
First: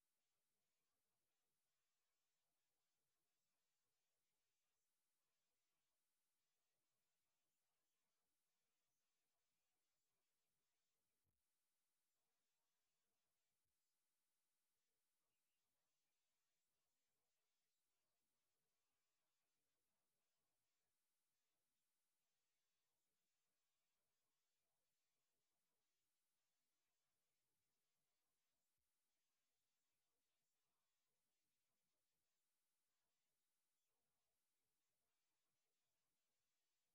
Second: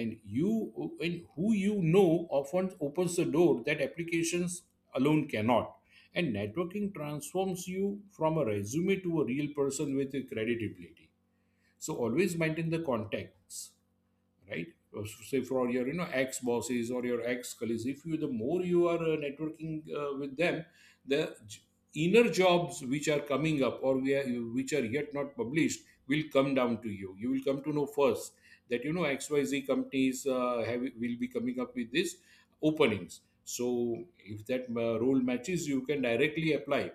Speaker 1: And you and who you know often opens the door that applications alone cannot. And networking transforms you from a resume to a real person with a credibility. So always maintain the contacts, right? So say for your, you know, ex bosses or your ex colleagues. If you the more you are networking with them, the j- inner jobs which are coming up which are yet not published will come down to you. You will come to know first that, you know, XYZ companies have will be coming up with this openings. So if that role matches, you can directly apply.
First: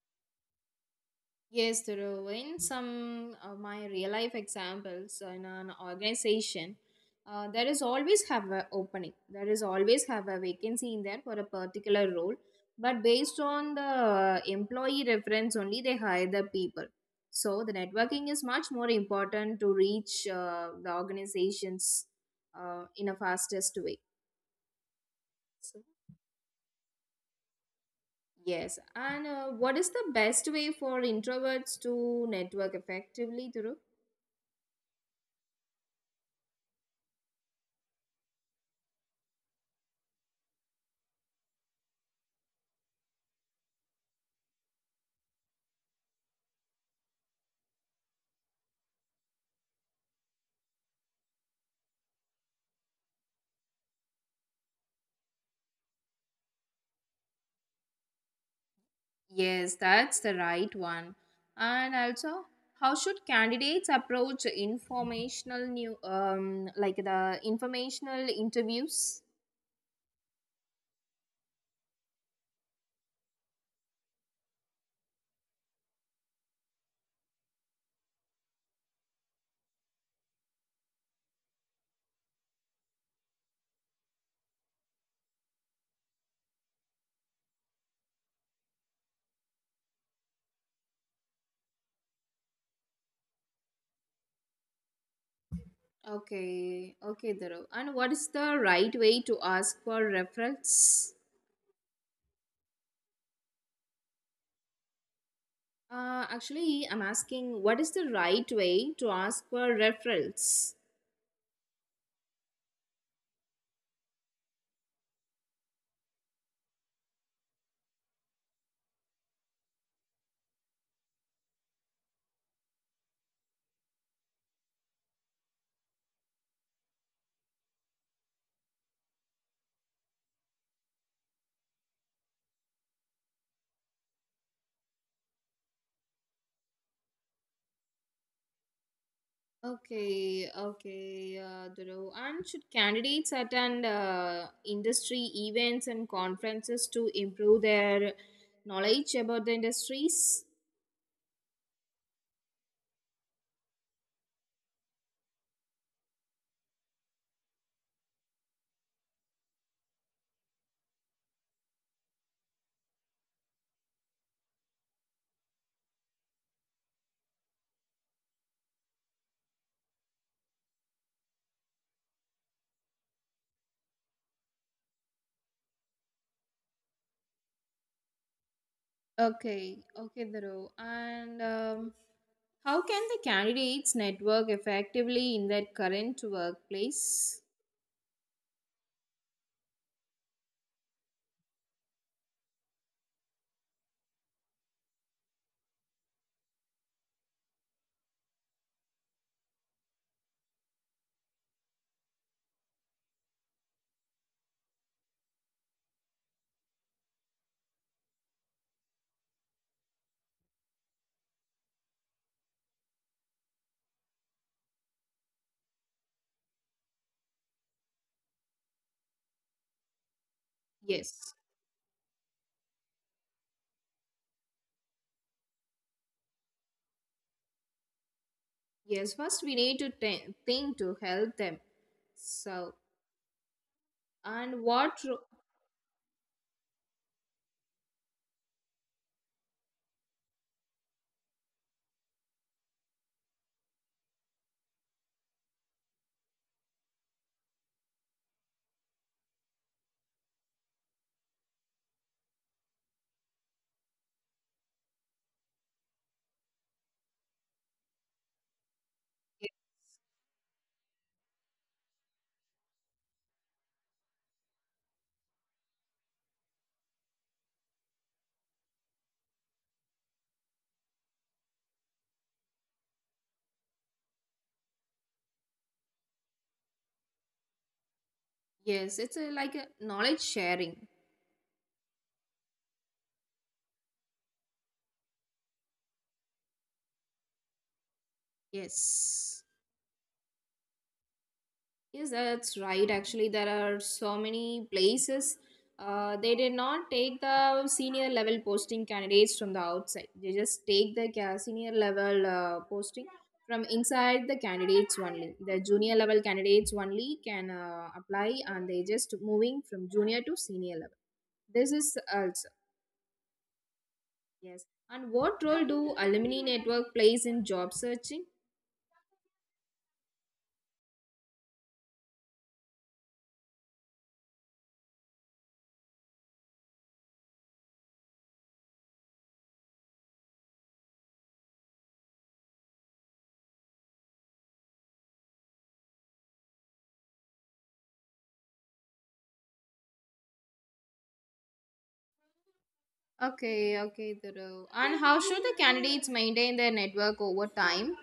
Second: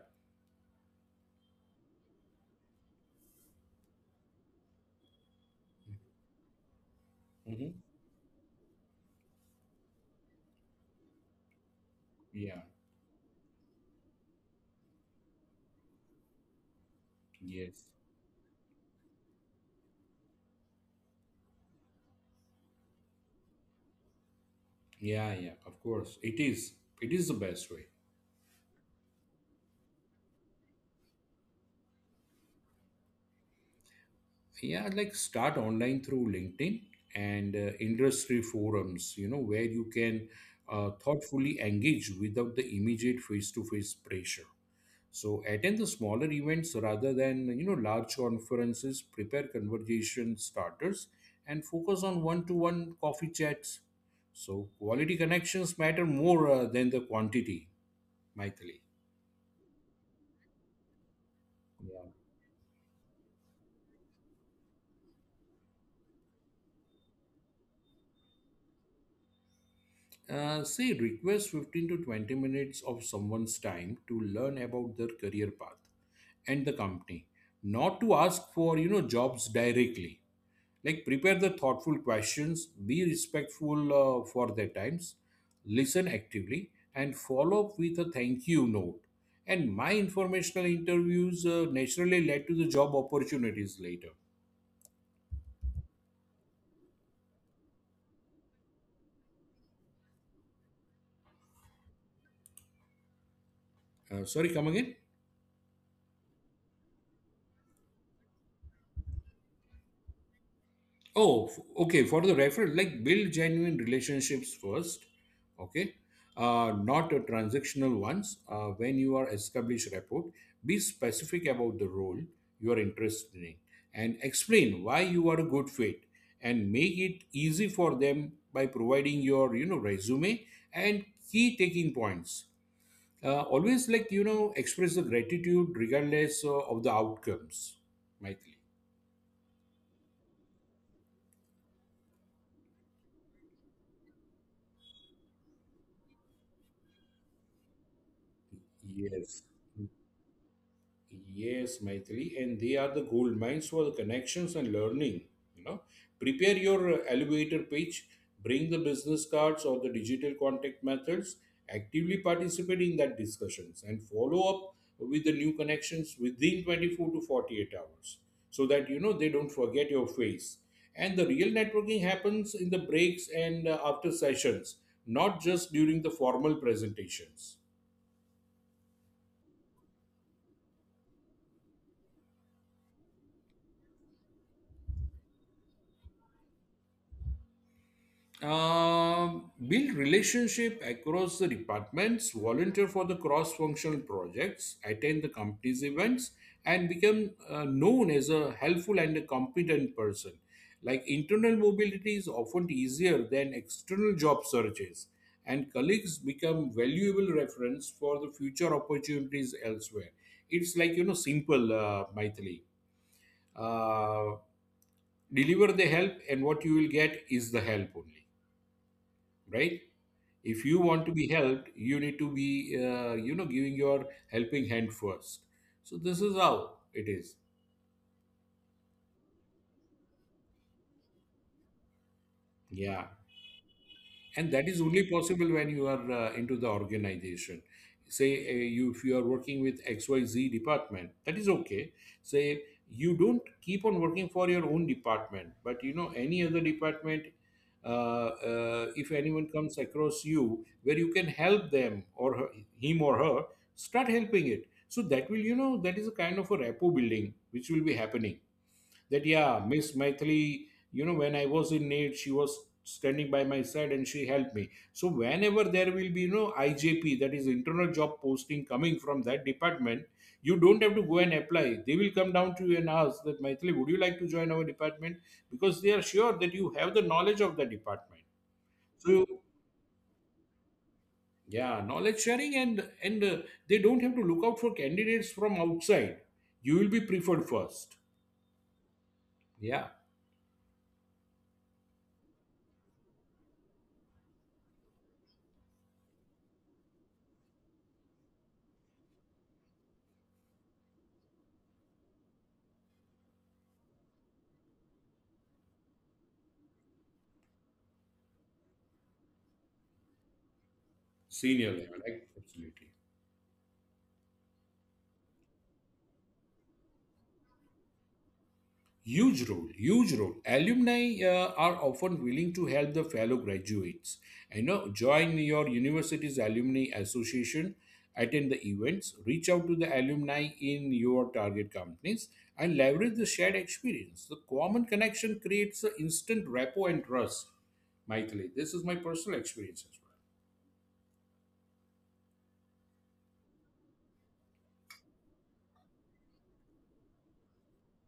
Speaker 2: Yes, Thuru. In some of my real life examples in an organization, there
Speaker 1: Mhm.
Speaker 2: is always have a opening. There is always have a vacancy in there for a particular role.
Speaker 1: Yeah.
Speaker 2: But based on the employee reference only, they hire the people. So the
Speaker 1: Yes.
Speaker 2: networking is much more important to reach the organizations in a fastest way.
Speaker 1: Yeah, yeah, of
Speaker 2: So
Speaker 1: course, it is. It is the best way.
Speaker 2: yes, and what is the best way for introverts to network effectively, Thuru?
Speaker 1: Yeah, like start online through LinkedIn and industry forums, you know, where you can thoughtfully engage without the immediate face-to-face pressure. So attend the smaller events rather than, you know, large conferences. Prepare conversation starters and focus on one-to-one coffee chats. So quality connections matter more than the quantity, Michael.
Speaker 2: Yes, that's the right one. And
Speaker 1: Yeah.
Speaker 2: also, how should candidates approach informational new like the informational interviews?
Speaker 1: Say request 15 to 20 minutes of someone's time to learn about their career path and the company, not to ask for, you know, jobs directly. Like prepare the thoughtful questions, be respectful for their times, listen actively, and follow up with a thank you note. And my informational interviews naturally led to the job opportunities later.
Speaker 2: Okay, okay, Dhruv. And what is the right way to ask for referrals?
Speaker 1: Sorry, come again.
Speaker 2: Actually, I'm asking what is the right way to ask for referrals?
Speaker 1: Oh, okay. For the referral, like build genuine relationships first, okay? Not a transactional ones. When you are established rapport, be specific about the role you are interested in and explain why you are a good fit, and make it easy for them by providing your, you know, resume and key taking points. Always, like, you know, express the gratitude regardless of the outcomes, Michael.
Speaker 2: Okay, okay, Dhruv. And should candidates attend industry events and conferences to improve their knowledge
Speaker 1: Yes.
Speaker 2: about the industries?
Speaker 1: Yes, Maithili, and they are the gold mines for the connections and learning. You know, prepare your elevator pitch, bring the business cards or the digital contact methods, actively participate in that discussions, and follow up with the new connections within 24 to 48 hours, so that, you know, they don't forget your face. And the real networking happens in the breaks and after sessions, not just during the formal presentations.
Speaker 2: Okay, okay, Dhruv. And how can the candidates network effectively in their current workplace?
Speaker 1: Build relationship across the departments, volunteer for the cross-functional projects, attend the company's events, and become known as a helpful and a competent person. Like internal mobility is often easier than external job searches, and colleagues become valuable reference for the future opportunities elsewhere. It's like, you know, simple, Maithili. Uh, Deliver the help, and what you will get is the help only, right? If you want to be
Speaker 2: Yes,
Speaker 1: helped, you need to be, you know, giving your helping hand first. So this is how it is.
Speaker 2: yes. First, we need to think to help them. So,
Speaker 1: Yeah, and that
Speaker 2: and
Speaker 1: is only
Speaker 2: what? Ro-
Speaker 1: possible when you are into the organization. Say you, if you are working with XYZ department, that is okay. Say you don't keep on working for your own department, but, you know, any other department, if anyone comes across you where you can help him or her, start helping it, so that will, you know, that is a kind of a rapport building which will be happening. That, yeah, Miss Maithili, you know, when I was in need, she was standing by my side and she helped me. So whenever there will be, you know, IJP, that is internal job posting, coming from that department, you don't have to go and apply. They will come down to you and ask that, Maithili, would you like to join our department, because they are sure that you have the knowledge of the department.
Speaker 2: Yes,
Speaker 1: So
Speaker 2: it's a, like a knowledge sharing.
Speaker 1: yeah, knowledge sharing, and they don't have to look out for candidates from outside. You will be preferred first.
Speaker 2: Yes.
Speaker 1: Yeah,
Speaker 2: Yes, that's right. Actually, there are so many places. They did not take the senior level posting candidates from the outside. They just take the senior level posting from inside the candidates only. The junior level candidates only can apply, and they just moving from junior to senior level.
Speaker 1: senior
Speaker 2: This
Speaker 1: level,
Speaker 2: is
Speaker 1: like,
Speaker 2: also
Speaker 1: absolutely.
Speaker 2: yes. And what role do alumni network plays in job searching?
Speaker 1: Huge role, huge role. Alumni are often willing to help the fellow graduates. You know, join your university's alumni association, attend the events, reach out to the alumni in your target companies, and leverage the shared experience. The common connection creates an instant rapport and trust. Michael, this is my personal experience as
Speaker 2: Okay, okay, Dhruv. And how should the candidates maintain their network over time?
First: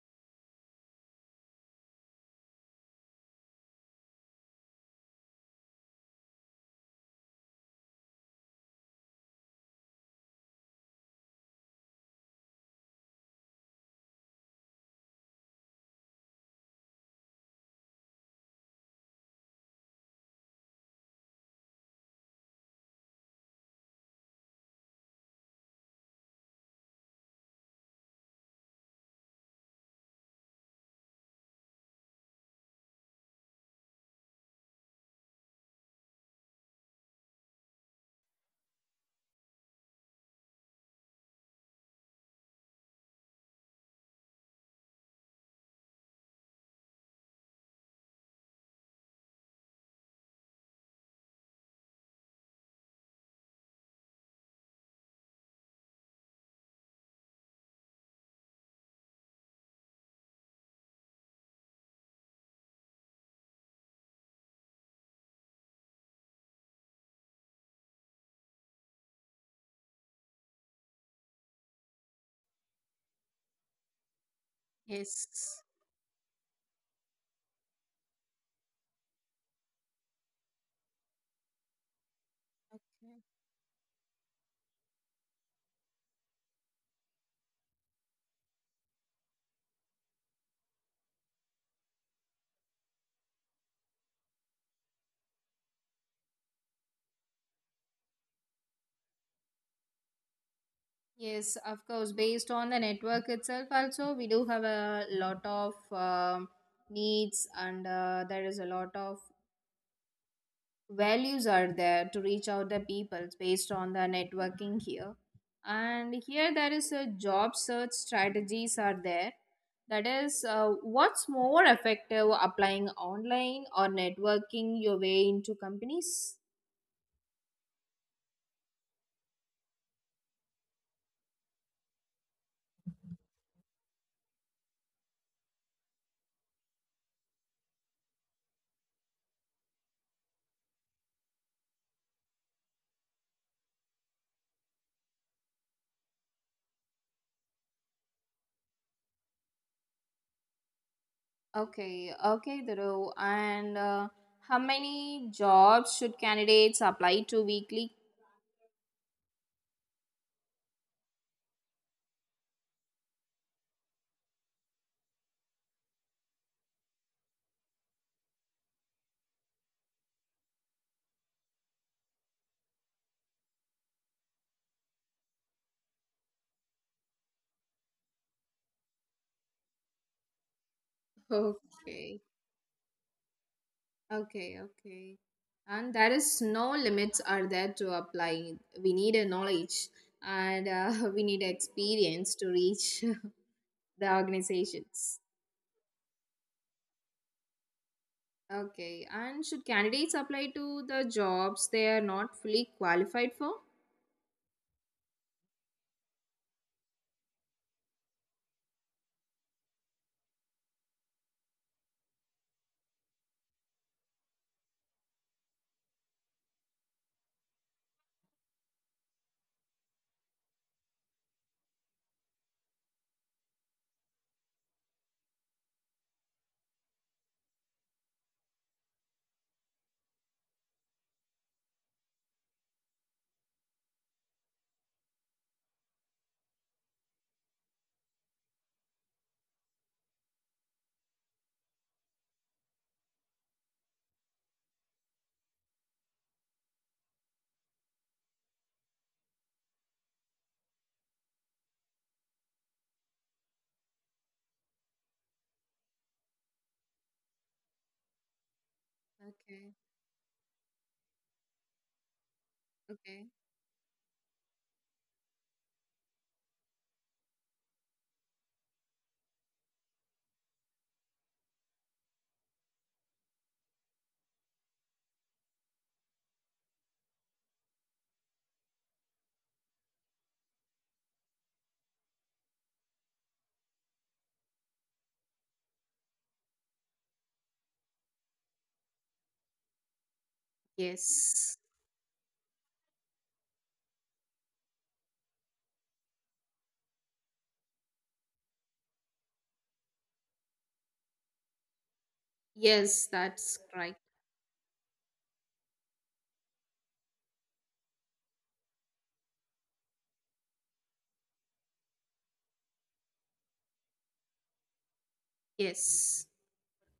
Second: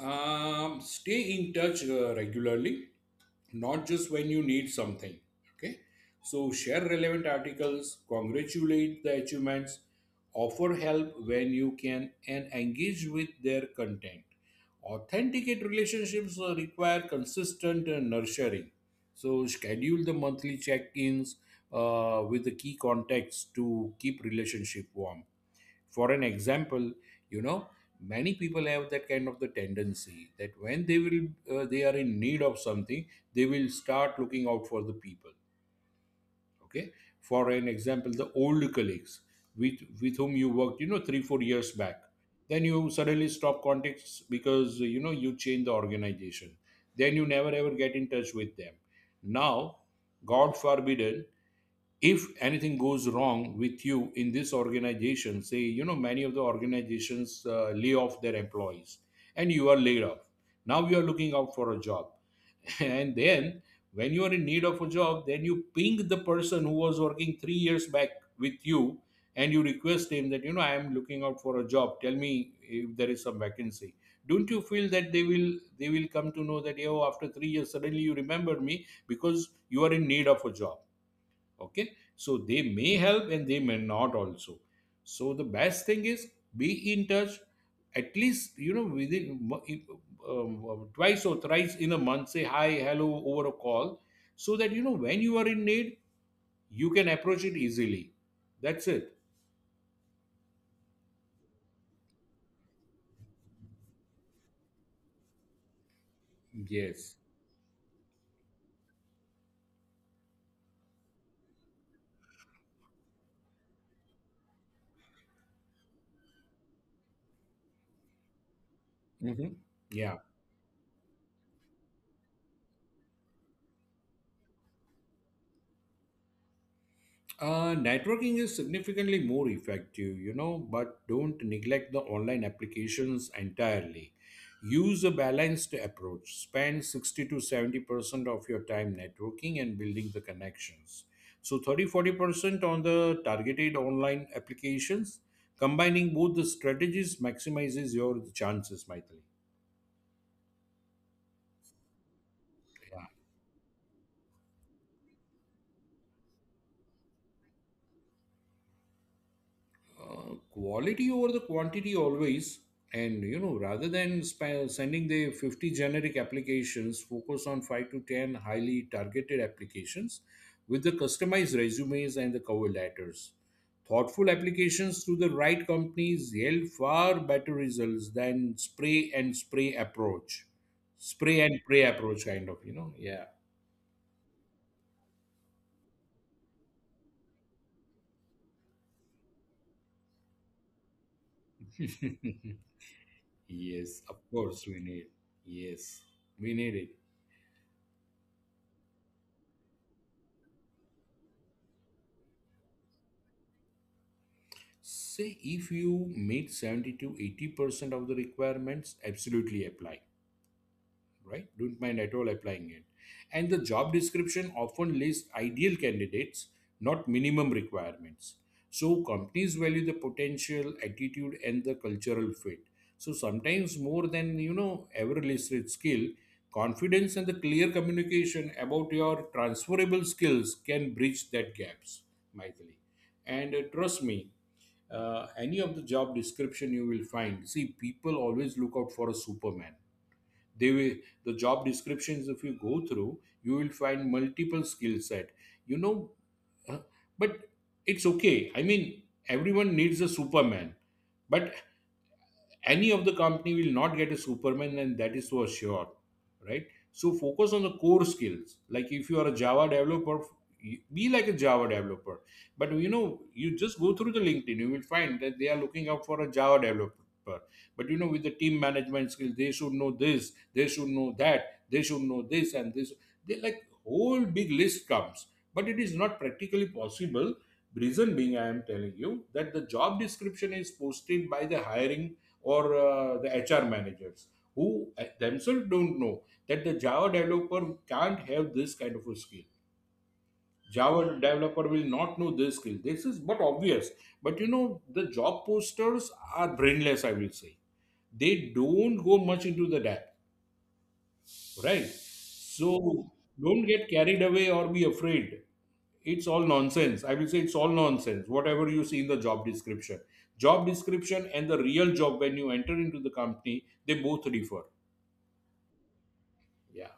Speaker 1: well. Stay in touch regularly, not just when you need something. Okay, so share relevant articles, congratulate the achievements, offer help when you can, and engage with their content. Authenticate relationships require consistent nurturing. So schedule the monthly check-ins with the key contacts to keep relationship warm. For an example, you know, many people have that kind of the tendency that when they will, they are in need of something, they will start looking out for the people. Okay, for an example, the old colleagues, with with whom you worked, you know, 3 4 years back, then you suddenly stop contacts because, you know, you change the organization, then you never ever get in touch with them. Now, god forbid, if anything goes wrong with you in this organization, say, you know, many of the organizations lay off their employees, and you are laid off. Now you are looking out for a job. And then when you are in need of a job, then you ping the person who was working 3 years back with you, and you request him that, you know, I am looking out for a job, tell me if there is some vacancy. Don't you feel that
Speaker 2: Yes,
Speaker 1: they will come to know that, oh, after 3 years suddenly you remembered me because you are in need of a job. Okay, so they may help and they may not also. So the best thing is, be in touch. At least, you know, within twice or thrice in a month, say hi hello over a call, so that, you know, when you are in need, you can approach it easily. That's it.
Speaker 2: yes, of course. Based on the network itself, also, we do have a lot of
Speaker 1: Yes.
Speaker 2: needs, and there is a lot of values are there to reach out the people based on the networking here. And here, there is a job search strategies are there.
Speaker 1: Hmm.
Speaker 2: That
Speaker 1: Yeah.
Speaker 2: is, what's more effective applying online or networking your way into companies?
Speaker 1: Networking is significantly more effective, you know, but don't neglect the online applications entirely. Use a balanced approach. Spend 60 to 70% of your time networking and building the connections. So 30 40% on the targeted online applications. Combining both the strategies maximizes your chances, Maithili.
Speaker 2: Okay, okay, Dhruv. And how many jobs should candidates apply to weekly?
Speaker 1: Quality over the quantity always, and, you know, rather than sending the 50 generic applications, focus on 5 to 10 highly targeted applications with the customized resumes and the cover letters. Thoughtful applications to the right companies yield far better results than spray and spray approach, spray and pray
Speaker 2: Okay,
Speaker 1: approach, kind of, you know. Yeah.
Speaker 2: okay, okay. And there is no limits are there to apply. We need a knowledge and we need experience to reach
Speaker 1: Yes,
Speaker 2: the
Speaker 1: of course, we need.
Speaker 2: organizations.
Speaker 1: Yes, we need it.
Speaker 2: Okay, and should candidates apply to the jobs they are not fully qualified for?
Speaker 1: Say if you meet 70 to 80% of the requirements, absolutely apply, right? Don't mind at all applying it. And the job description often lists ideal candidates, not minimum requirements. So companies value the potential, attitude, and the cultural fit. So sometimes more than, you know, ever listed skill, confidence and the clear communication about your transferable skills can bridge that gaps, Mythili. And trust me, any of the job description you will find, see, people always look out for a superman. they will the job descriptions, if you go through, you will find multiple skill set. You know uh, but it's okay, I mean, everyone needs a superman, but any of the company will not get a superman, and that is for sure, right? So focus on the core skills. Like if you are a Java
Speaker 2: Okay,
Speaker 1: developer, be like a Java developer. But you know,
Speaker 2: okay.
Speaker 1: you just go through the LinkedIn, you will find that they are looking out for a Java developer, but you know, with the team management skills, they should know this, they should know that, they should know this and this. They like whole big list comes, but it is not practically possible. Reason being, I am telling you that the job description is posted by the hiring, or the HR managers, who themselves don't know that the Java developer can't have this kind of a skill. Java
Speaker 2: Yes,
Speaker 1: developer will not know this skill. This is but obvious. But you know, the job posters are brainless, I will say. They don't go much into the depth, right?
Speaker 2: yes,
Speaker 1: So
Speaker 2: that's
Speaker 1: don't get
Speaker 2: right.
Speaker 1: carried away or be afraid. It's all nonsense. I will say it's all nonsense, whatever you see in the job description. Job description and the real job when you enter into the company, they both differ.
Speaker 2: Yes.
Speaker 1: Yeah.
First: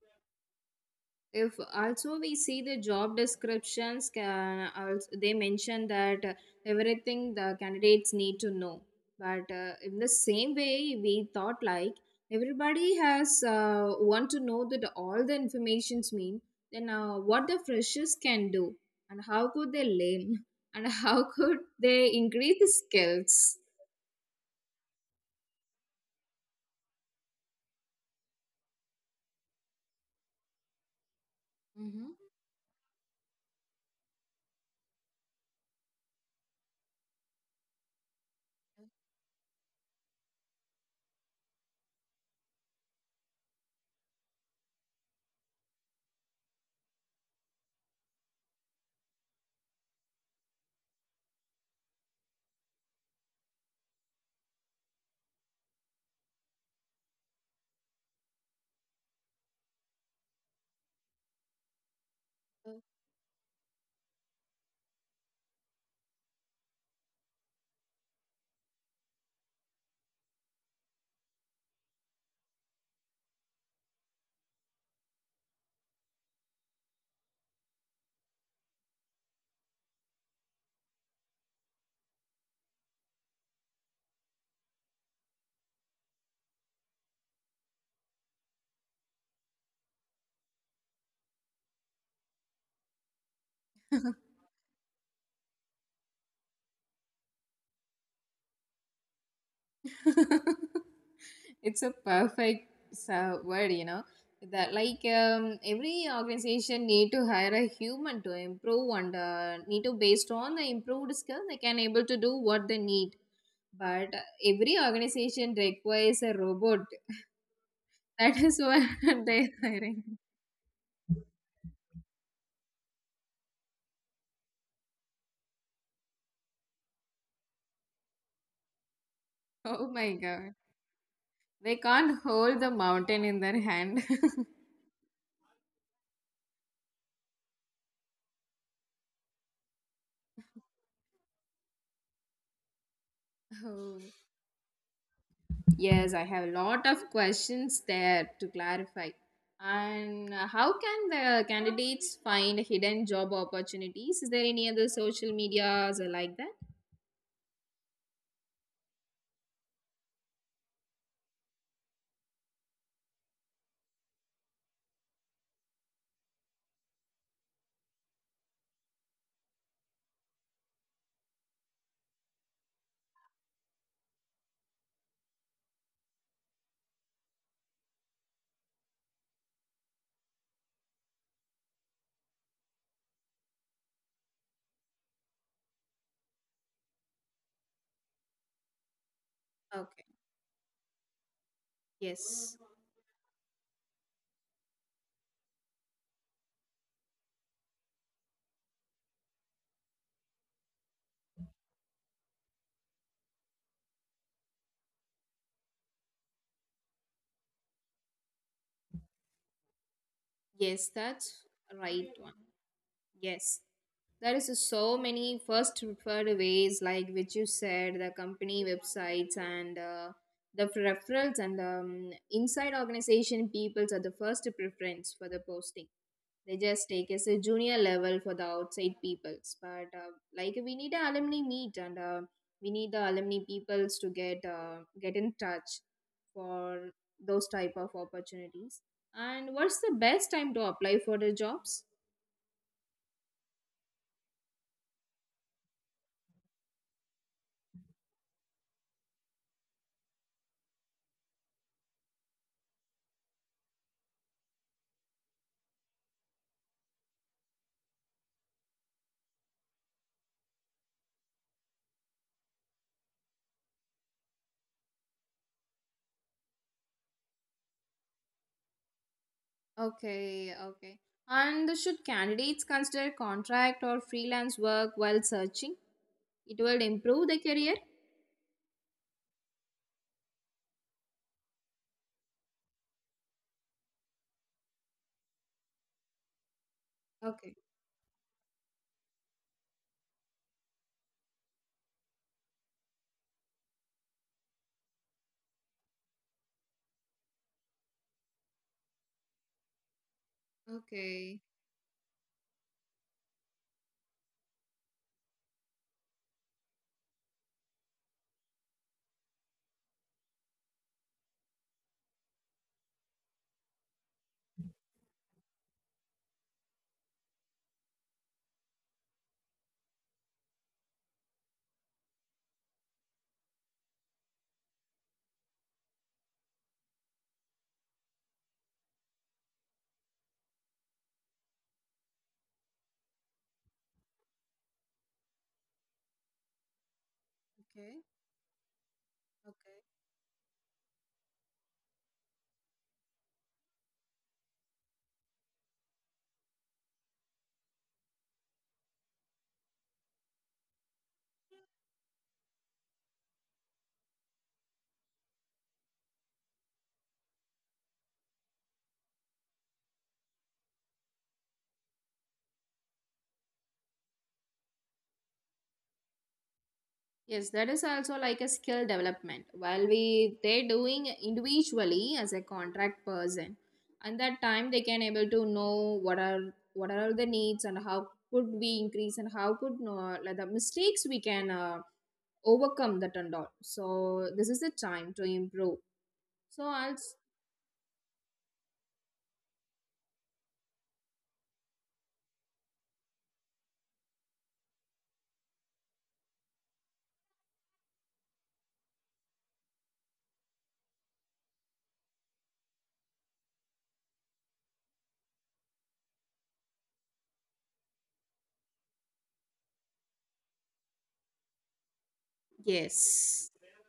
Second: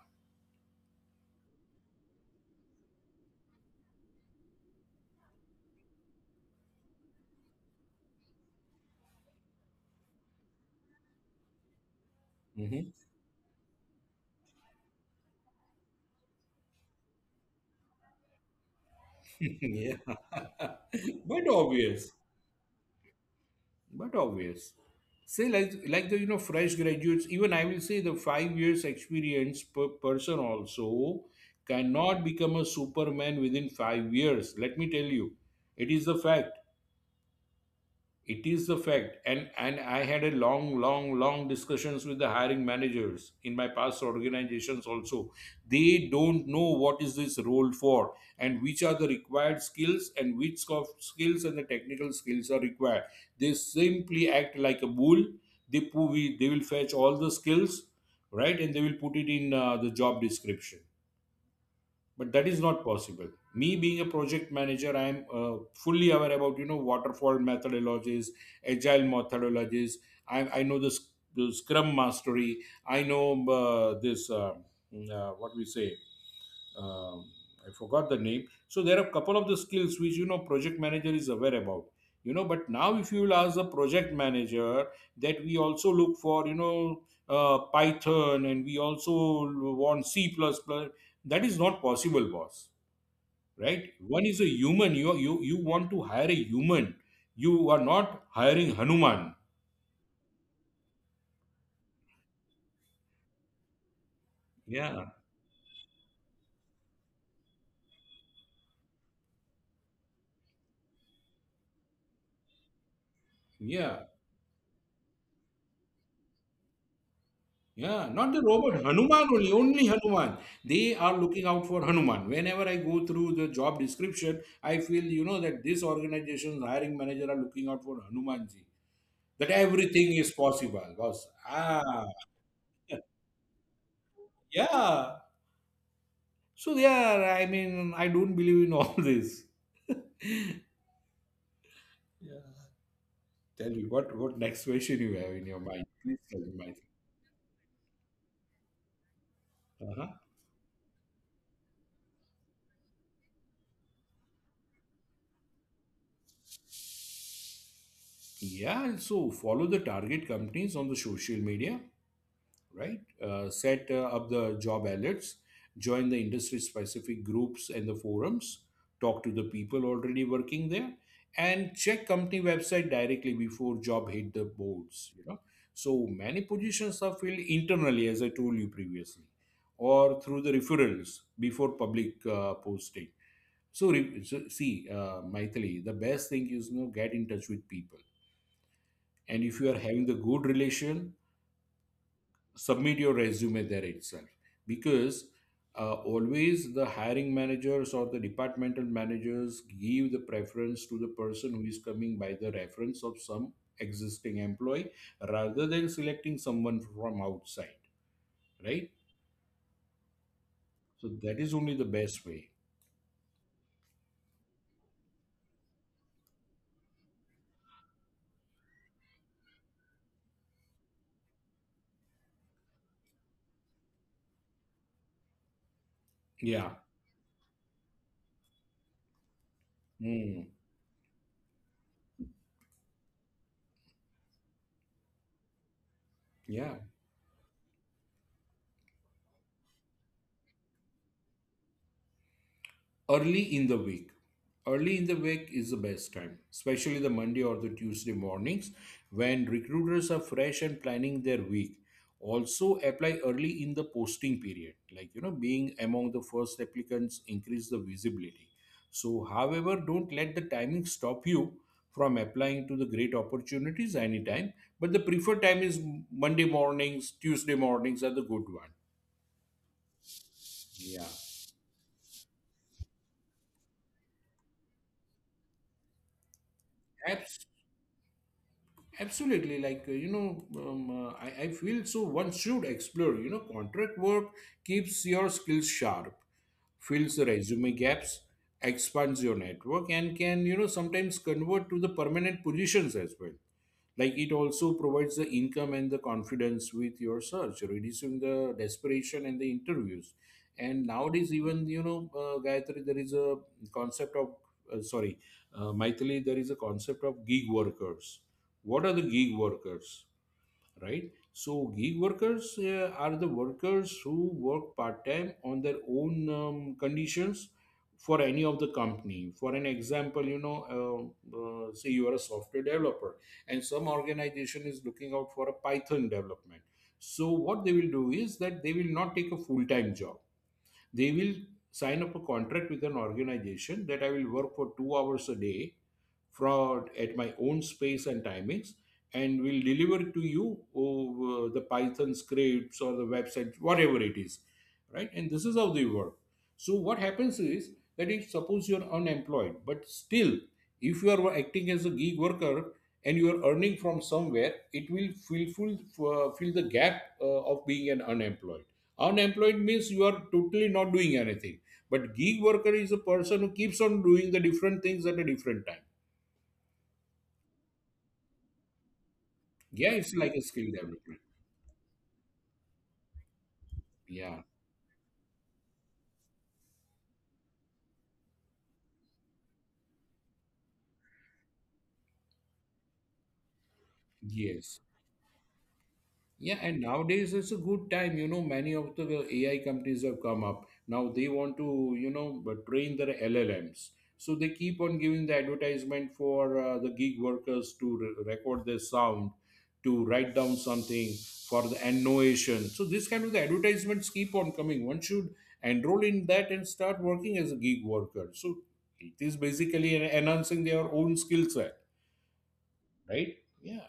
Speaker 2: If also we see the job descriptions can also they mention that everything the candidates need to know but in the same way we thought like everybody
Speaker 1: Hmm.
Speaker 2: has want to know that all the informations mean then what the freshers can do and how could they
Speaker 1: Yeah.
Speaker 2: learn and how
Speaker 1: But
Speaker 2: could they
Speaker 1: obvious.
Speaker 2: increase the skills.
Speaker 1: But obvious. Say like the fresh graduates, even I will say the 5 years experience per person also
Speaker 2: Mm-hmm.
Speaker 1: cannot become a superman within 5 years. Let me tell you, it is the fact. It is the fact. And I had a long discussions with the hiring managers in my past organizations also. They don't know what is this role for, and which are the required skills, and which soft skills and the technical skills are required. They simply act like a bull. They will fetch all the skills, right, and they will put it in the job description. But that is not possible. Me being a project manager, I am fully aware about, you know, waterfall methodologies, agile methodologies. I know the, sc- the scrum mastery. I know this what we say um, I forgot the name. So there are a couple of the skills which, you know, project manager is aware about. You know, but now if you will ask the project manager that we also look for, you know, Python, and we also want C plus plus, that is not possible, boss. Right? One is a human. You want to hire a human. You are not hiring Hanuman.
Speaker 2: It's a perfect word, you know, that like
Speaker 1: Yeah.
Speaker 2: every organization need to hire a human to improve and need to based on the improved skill they can able to do what they need,
Speaker 1: Yeah.
Speaker 2: but every organization requires a robot.
Speaker 1: Yeah, not
Speaker 2: That
Speaker 1: the
Speaker 2: is
Speaker 1: robot,
Speaker 2: what
Speaker 1: Hanuman
Speaker 2: they're
Speaker 1: only, only
Speaker 2: hiring.
Speaker 1: Hanuman. They are looking out for Hanuman. Whenever I go through the job description, I feel, you know, that this organization's hiring manager are looking out for Hanumanji. That
Speaker 2: Oh
Speaker 1: everything
Speaker 2: my
Speaker 1: is
Speaker 2: god,
Speaker 1: possible, boss.
Speaker 2: they
Speaker 1: Ah,
Speaker 2: can't hold the mountain in their hand.
Speaker 1: yeah. So, yeah, I mean, I don't believe in all this. Yeah. Tell me,
Speaker 2: Oh.
Speaker 1: what next question you have in your mind?
Speaker 2: Yes,
Speaker 1: Please
Speaker 2: I
Speaker 1: tell
Speaker 2: have a
Speaker 1: me, my.
Speaker 2: lot of questions there to clarify.
Speaker 1: Uh-huh.
Speaker 2: And how can the candidates find hidden job opportunities? Is there any other social medias or like that?
Speaker 1: Yeah, so follow the target companies on the social media, right? Set up the job alerts, join the industry specific groups and the forums, talk to the people already working there, and check company website directly before job hit the boards. You know, so many positions are filled internally, as I told you previously, or through the referrals before public posting. So, so see, Maithili, the best thing is, you know, get in touch with people, and if you are having
Speaker 2: Okay.
Speaker 1: the good relation,
Speaker 2: Yes.
Speaker 1: submit your resume there itself, because always the hiring managers or the departmental managers give the preference to the person who is coming by the reference of some existing employee, rather than selecting someone from outside, right?
Speaker 2: Yes,
Speaker 1: So that
Speaker 2: that's
Speaker 1: is only the
Speaker 2: right
Speaker 1: best
Speaker 2: one.
Speaker 1: way.
Speaker 2: Yes. There is so many first preferred ways, like which you said, the company websites and the referrals and inside organization peoples are the first preference for the posting. They
Speaker 1: Yeah.
Speaker 2: just take as a junior level for the outside peoples, but
Speaker 1: Hmm.
Speaker 2: like we need a alumni meet and we need the alumni peoples to get in touch
Speaker 1: Yeah.
Speaker 2: for those type of opportunities. And what's the best time to apply for the jobs?
Speaker 1: Early in the week. Early in the week is the best time, especially the Monday or the Tuesday mornings when recruiters are fresh and planning their week. Also, apply early in the posting period, like, you know, being among the first applicants increase the visibility. So, however, don't let the timing stop you from applying to the great opportunities anytime. But the preferred time is Monday mornings, Tuesday mornings are the good one.
Speaker 2: Okay, okay.
Speaker 1: Yeah.
Speaker 2: And should candidates consider contract or freelance work while searching? It will improve the career.
Speaker 1: Absolutely, like I feel so. One should explore. You know, contract work keeps your skills sharp, fills the
Speaker 2: Okay,
Speaker 1: resume gaps, expands your network, and can, you know, sometimes convert to the permanent positions as well. Like, it also provides the income and the confidence with your search, reducing the desperation and the interviews. And nowadays,
Speaker 2: okay,
Speaker 1: even, you know, Gayatri, there is a concept of sorry Maithili, there is a concept of gig workers. What are the gig workers, right? So gig workers are the workers who work part time on their own conditions for any of the company. For an example, you know, say you are a software developer, and some organization is looking out for a Python development. So what they will do is that they will not take a full time job. They will sign up a contract with an organization that I will work for 2 hours a day fraud at my own
Speaker 2: okay,
Speaker 1: space and timings, and will
Speaker 2: okay.
Speaker 1: deliver to you over the Python scripts or the website, whatever it is, right? And this is how they work. So what happens is that if suppose you're unemployed, but still, if you are acting as a gig worker and you are earning from somewhere, it will fill full, fill the gap of being an unemployed. Unemployed means you are totally not doing anything, but gig worker is a person who keeps on doing the different things at a different time.
Speaker 2: Yes, that is also like a skill development. While
Speaker 1: Yeah, it's like
Speaker 2: we
Speaker 1: a
Speaker 2: they're
Speaker 1: skill
Speaker 2: doing
Speaker 1: development.
Speaker 2: individually as a contract person, and that
Speaker 1: Yeah,
Speaker 2: time they can able to know what are the needs and how could we increase and how could no like the mistakes we can overcome that and all. So this is the
Speaker 1: yes.
Speaker 2: time to improve.
Speaker 1: Yeah,
Speaker 2: So
Speaker 1: and
Speaker 2: I'll.
Speaker 1: nowadays it's a good time. You know, many of the AI companies have come up. Now they want to, you know, but train their LLMs. So they keep on giving the advertisement for the gig workers to record their sound, to write down something for the annotation. So this kind of the advertisements keep on coming. One should enroll in that and start working as a gig worker. So it is basically enhancing their own skill set, right?
Speaker 2: Yes.
Speaker 1: Yeah.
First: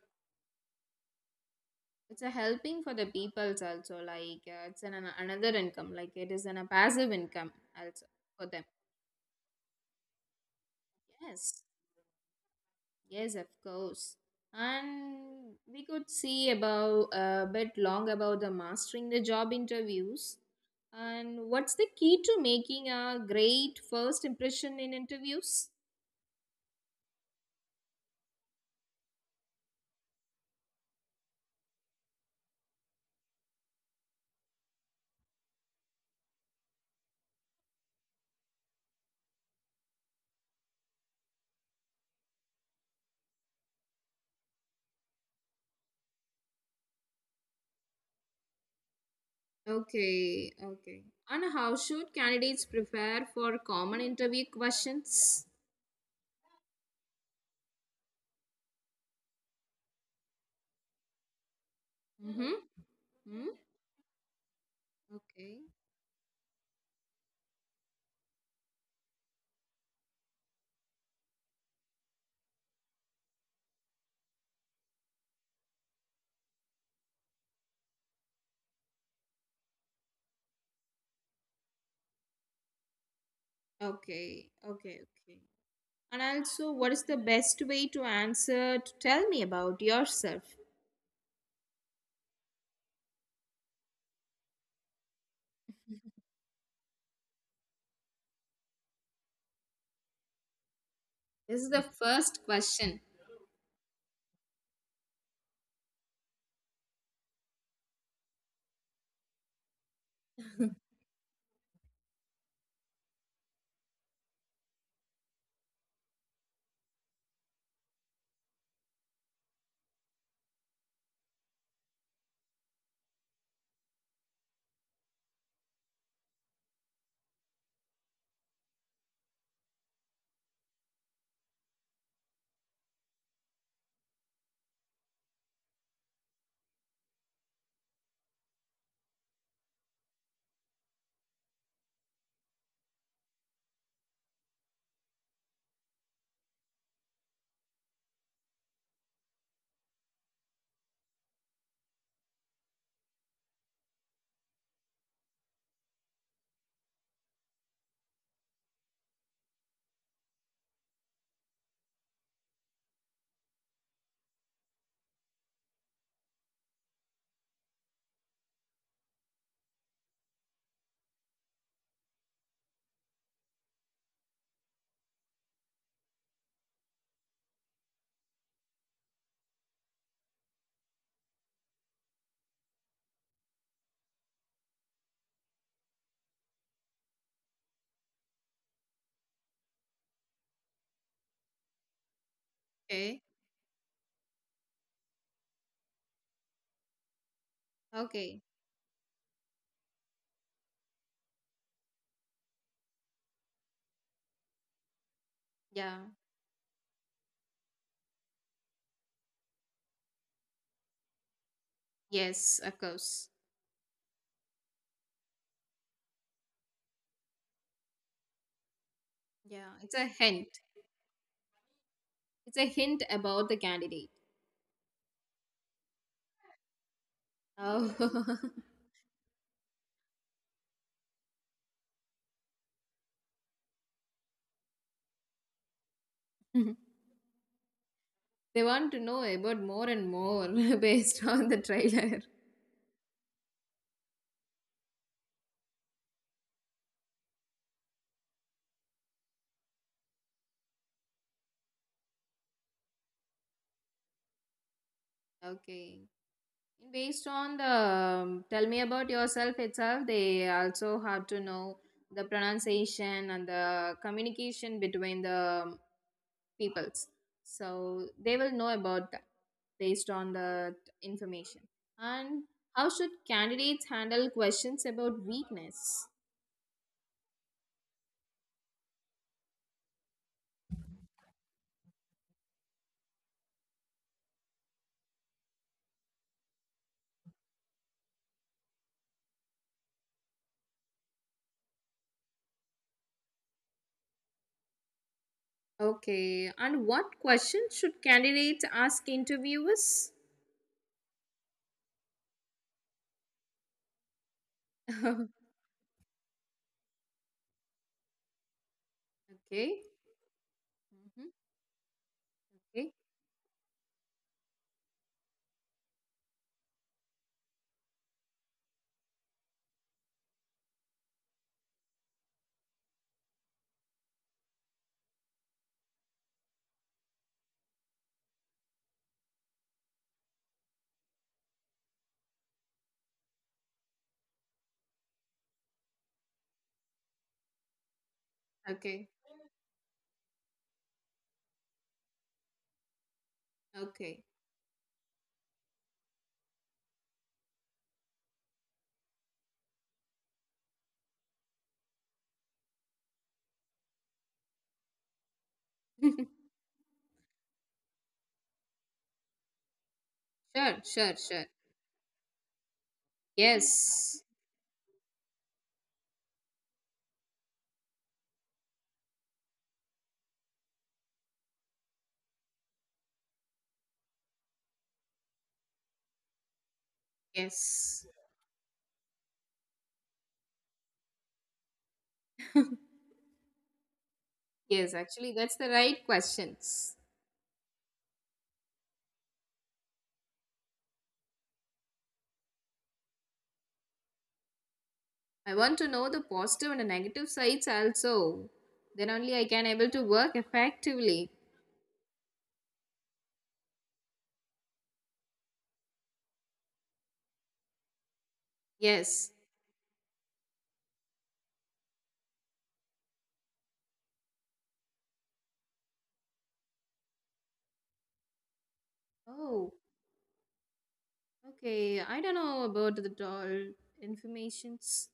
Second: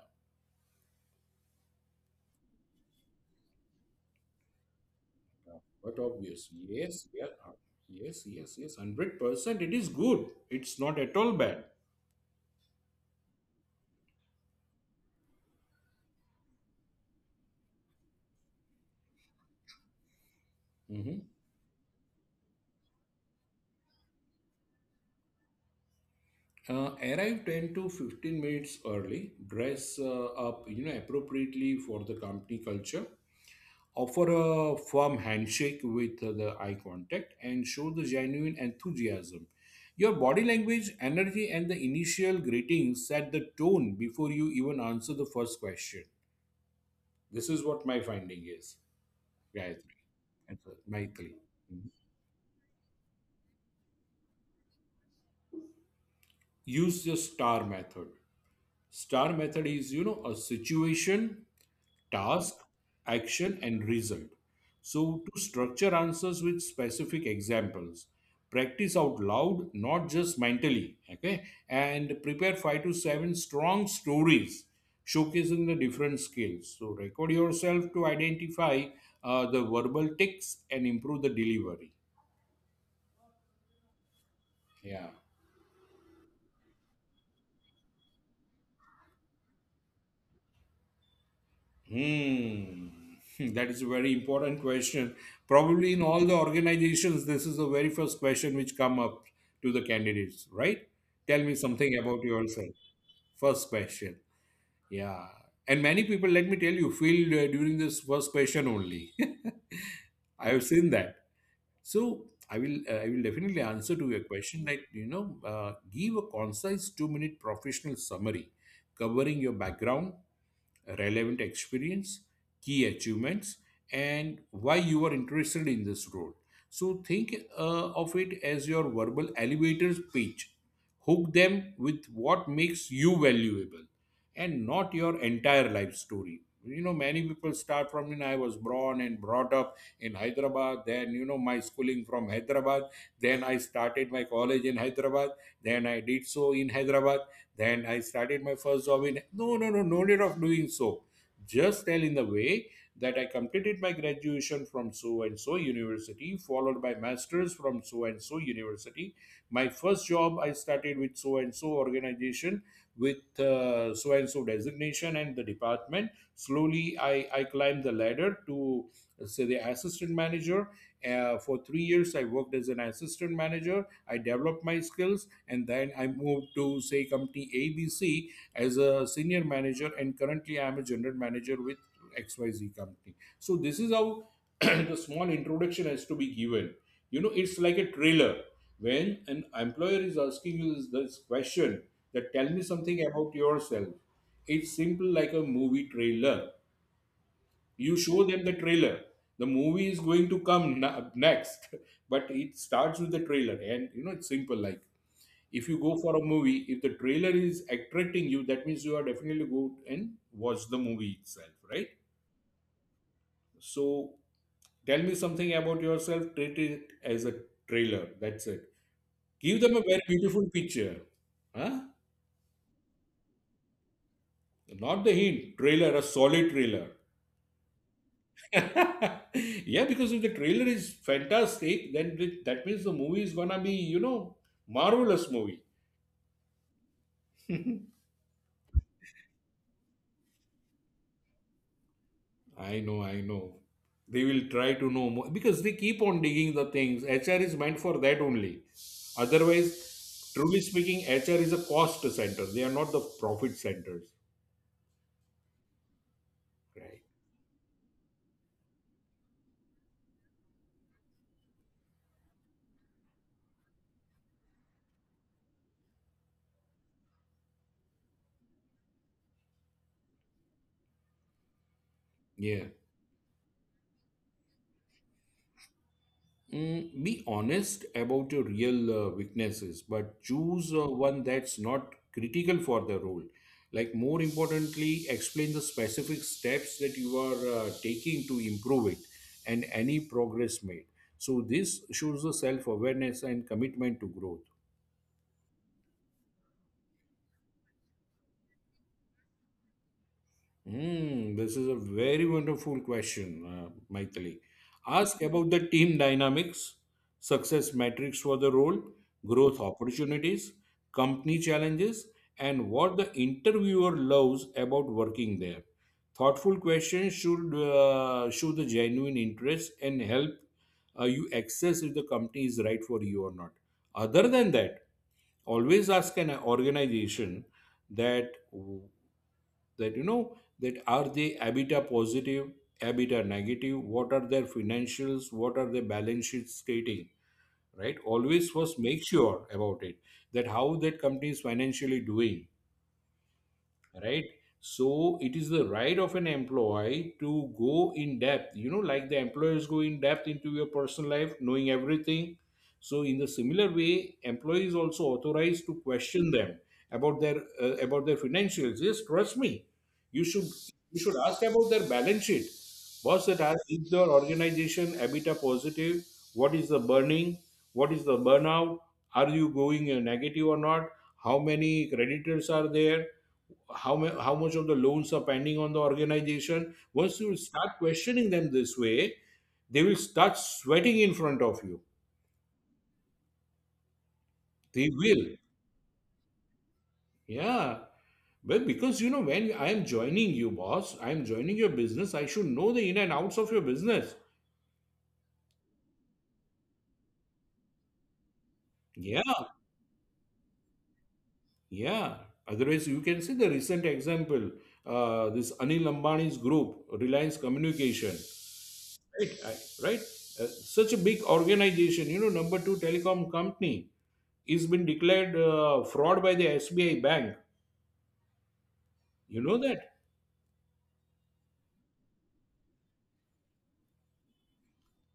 Speaker 2: It's a helping for the peoples also like it's an another
Speaker 1: Yeah,
Speaker 2: income
Speaker 1: but
Speaker 2: like it is
Speaker 1: obvious.
Speaker 2: an, a
Speaker 1: Yes,
Speaker 2: passive
Speaker 1: yeah.
Speaker 2: income also
Speaker 1: Yes,
Speaker 2: for
Speaker 1: yes,
Speaker 2: them.
Speaker 1: yes. 100%. It is good. It's not at all
Speaker 2: Yes.
Speaker 1: bad.
Speaker 2: Yes, of course. And we could see about a bit long about the mastering the job interviews
Speaker 1: Mhm.
Speaker 2: and what's the key to making a great first impression in interviews?
Speaker 1: Arrive 10 to 15 minutes early, dress up, you know, appropriately for the company culture, offer a firm handshake with the eye contact, and show the genuine enthusiasm. Your body language, energy, and the initial greetings set the tone before you even answer the first question. This is what my finding is, guys.
Speaker 2: Okay, okay.
Speaker 1: Nightly.
Speaker 2: And how should candidates prepare for common interview questions?
Speaker 1: Use the star method. Star method is, you know, a situation,
Speaker 2: Mm-hmm.
Speaker 1: task,
Speaker 2: Hmm.
Speaker 1: action, and result. So, to
Speaker 2: Okay.
Speaker 1: structure answers with specific examples, practice out loud, not just mentally. Okay. And prepare 5 to 7 strong stories showcasing the different skills. So, record yourself to identify the verbal ticks and improve the delivery.
Speaker 2: Okay, okay,
Speaker 1: Yeah.
Speaker 2: okay. And also, what is the best way to answer to tell me about yourself?
Speaker 1: Hmm. Hmm, that is a very important question. Probably in all the organizations, this is the very first question which come up to the candidates, right? Tell me
Speaker 2: This is the
Speaker 1: something about
Speaker 2: first
Speaker 1: yourself.
Speaker 2: question.
Speaker 1: First question. Yeah. And many people, let me tell you, feel during this first question only. I have seen that. So I will definitely answer to your question. Like, you know, give a concise 2-minute professional summary covering your background, relevant experience, key achievements, and why you are interested in this role. So think of it as your verbal elevator pitch. Hook them with what makes you valuable and not your entire life story. You know, many people start from, you know, I was born and brought up in Hyderabad, then, you know, my schooling from Hyderabad, then I started my college in Hyderabad, then I did so in Hyderabad, then I started my first job in, no, no, no, no need of doing so. Just tell in the way that I completed my graduation from so and so university, followed by masters from so and so university. My first job I started with so and so organization with so and so designation and the department. Slowly I climbed the ladder to say the assistant manager. For 3 years I worked as an assistant manager. I developed my skills and then I moved to say company ABC as a senior manager, and currently I am a general manager with XYZ company. So this is how the small introduction has to be given. You know, it's like a trailer when an employer is asking you this question, that tell me something
Speaker 2: Okay,
Speaker 1: about yourself. It's simple like a movie trailer. You show
Speaker 2: okay.
Speaker 1: them the trailer. The movie is going to come next, but it starts with the trailer, and you know it's simple like, if you go
Speaker 2: Yeah,
Speaker 1: for a movie, if the trailer is attracting you, that means you are definitely go and watch the movie itself, right?
Speaker 2: yes, of course.
Speaker 1: So, tell me something about yourself, treat it as a trailer, that's it. Give
Speaker 2: Yeah,
Speaker 1: them a
Speaker 2: it's
Speaker 1: very
Speaker 2: a hint.
Speaker 1: beautiful picture. Huh.
Speaker 2: It's a hint about the candidate.
Speaker 1: Not the hint, trailer, a solid trailer.
Speaker 2: Oh.
Speaker 1: Yeah, because if the trailer is fantastic, then that means the movie is gonna be, you know, marvelous movie.
Speaker 2: They want to know about more and more based on the trailer.
Speaker 1: I know, I know. They will try to know more because they keep on digging the things. HR is meant for that only. Otherwise, truly speaking, HR is a cost center. They are not the profit centers.
Speaker 2: Okay.
Speaker 1: Right.
Speaker 2: Based on the tell me about yourself itself, they also have to know the pronunciation and the communication between the peoples. So they will know about that based on the information. And
Speaker 1: Yeah.
Speaker 2: how should candidates handle questions about weakness?
Speaker 1: Be honest about your real weaknesses, but choose one that's not critical for the role. Like, more importantly, explain the specific steps that you are taking to improve it and any progress made. So, this shows the self awareness and commitment to growth.
Speaker 2: Okay, and what questions should candidates ask interviewers?
Speaker 1: This is a very wonderful question, Maithili. Ask about the team dynamics, success metrics for the role, growth
Speaker 2: Okay.
Speaker 1: opportunities,
Speaker 2: Mhm.
Speaker 1: company challenges, and
Speaker 2: Okay.
Speaker 1: what the interviewer loves about working there. Thoughtful questions should show the genuine interest and help you access if the company is right for you or not. Other than that, always ask an organization that that you know, that are they ebitda positive, ebitda negative, what are their financials, what are their balance sheet stating, right? Always first make
Speaker 2: Okay.
Speaker 1: sure about it, that how that company is financially doing,
Speaker 2: Okay.
Speaker 1: right? So it is the right of an employee to go in depth, you know, like the employers go in depth into your personal life knowing everything. So in the similar way employees also authorized to question them about their financials. Yes, trust me, you should,
Speaker 2: Sure,
Speaker 1: you should
Speaker 2: sure,
Speaker 1: ask
Speaker 2: sure.
Speaker 1: about their balance sheet, boss. That ask, is your
Speaker 2: Yes,
Speaker 1: organization ebitda positive? What is the burning, what is the burnout, are you going negative or not, how many creditors are there, how much of the loans are pending on the organization? Once you start
Speaker 2: yes,
Speaker 1: questioning them this way, they will start sweating in front of you. They
Speaker 2: yes. Actually,
Speaker 1: will,
Speaker 2: that's the right questions.
Speaker 1: yeah, well, because you know, when I am joining you, boss, I am joining your business, I should know the in and outs of your business.
Speaker 2: I want to know the positive and the negative sides also. Then only I
Speaker 1: Yeah,
Speaker 2: can able to work effectively.
Speaker 1: yeah. Otherwise you can see the recent example, this Anil Ambani's group, Reliance Communication.
Speaker 2: Yes.
Speaker 1: Right. Uh, Such a big organization, you know, number 2 telecom company is been declared fraud by the SBI bank. You know
Speaker 2: Oh,
Speaker 1: that.
Speaker 2: okay. I don't know about the doll informations.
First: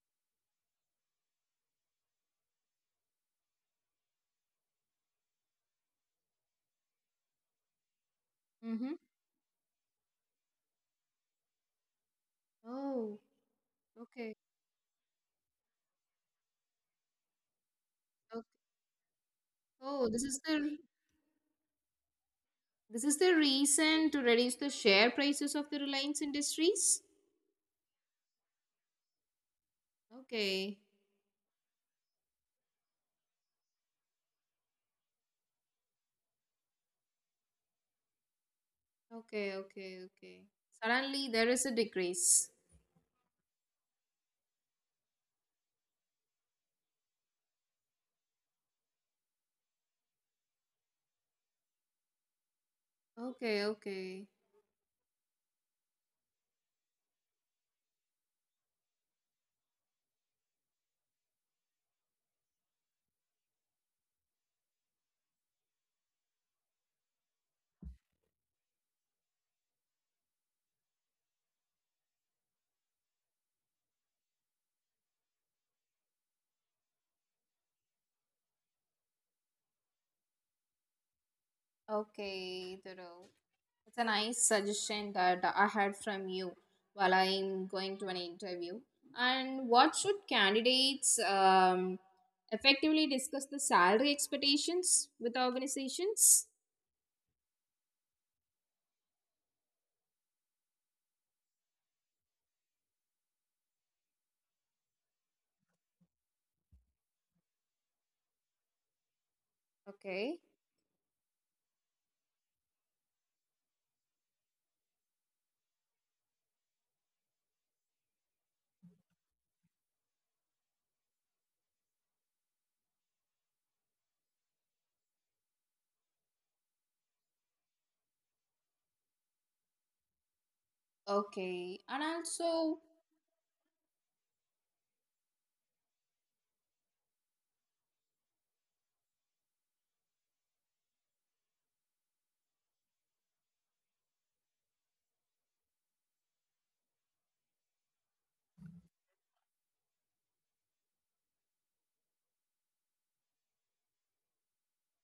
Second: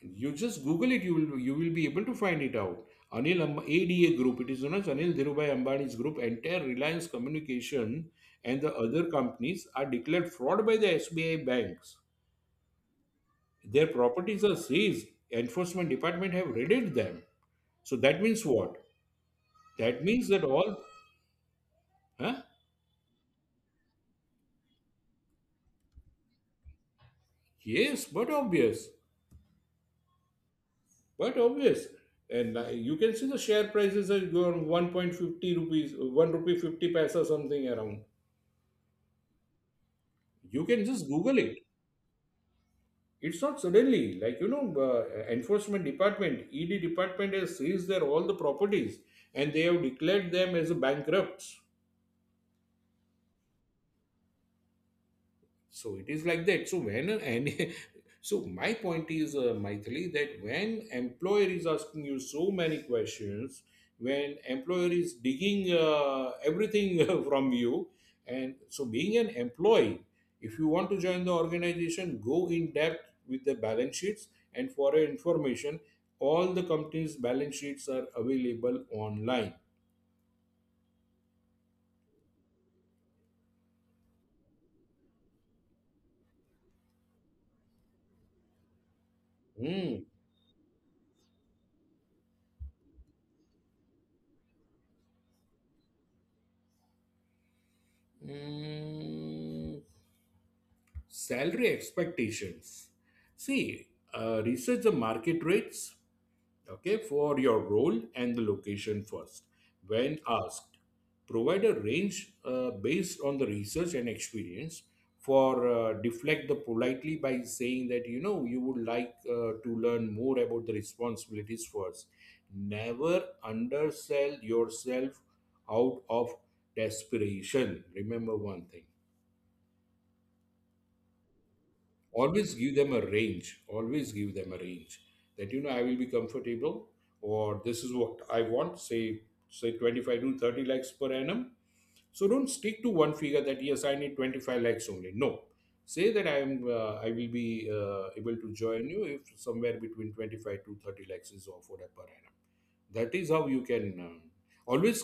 Speaker 1: You just Google it. You will be able to find it out. ADA Group. It is known as Anil Dhirubhai Ambani's group. Entire Reliance Communication and the
Speaker 2: Mm-hmm.
Speaker 1: other companies are declared fraud by the SBI banks.
Speaker 2: Oh,
Speaker 1: Their
Speaker 2: okay.
Speaker 1: properties are seized. Enforcement department have raided them. So that
Speaker 2: Okay.
Speaker 1: means what? That
Speaker 2: Oh, this
Speaker 1: means
Speaker 2: is
Speaker 1: that all.
Speaker 2: the,
Speaker 1: Huh?
Speaker 2: this is the reason to reduce the share prices of the Reliance Industries.
Speaker 1: Yes, but obvious.
Speaker 2: Okay.
Speaker 1: Quite obvious. And you can see the share prices are going 1.50 rupees, 1 rupee 50 paisa, something around.
Speaker 2: Okay. Okay. Okay.
Speaker 1: You can just
Speaker 2: Suddenly
Speaker 1: Google
Speaker 2: there
Speaker 1: it.
Speaker 2: is a decrease.
Speaker 1: It's not suddenly, like, you know, enforcement department, ED department has seized their all the properties and they have declared them as bankrupts.
Speaker 2: Okay, okay.
Speaker 1: So it is like that. So when, and so my point is, Maithili, that when employer is asking you so many questions, when employer is digging everything from you, and so being an employee, if you want to join the organization, go in depth with the balance sheets. And for your information, all the companies' balance sheets are available online.
Speaker 2: Okay, Dhruv. It's a nice suggestion that I had from you while I'm going to an interview. And what
Speaker 1: Hmm.
Speaker 2: should candidates effectively discuss the salary expectations with organizations?
Speaker 1: Hmm. Salary expectations. See, research the market rates, okay, for your role and the location first. When
Speaker 2: Okay.
Speaker 1: asked, provide a range based on the research and experience. For Deflect the politely by saying that, you know, you would like to learn more about the responsibilities first. Never undersell yourself out of desperation. Remember one thing,
Speaker 2: Okay, and
Speaker 1: always give
Speaker 2: also
Speaker 1: them a range, always give them a range, that, you know, I will be comfortable, or this is what I want, say, say 25 to 30 lakhs per annum. So don't stick to one figure that yes, I need 25 lakhs only. No, say that I am I will be able to join you if somewhere between 25 to 30 lakhs is offered per annum. That is how you can always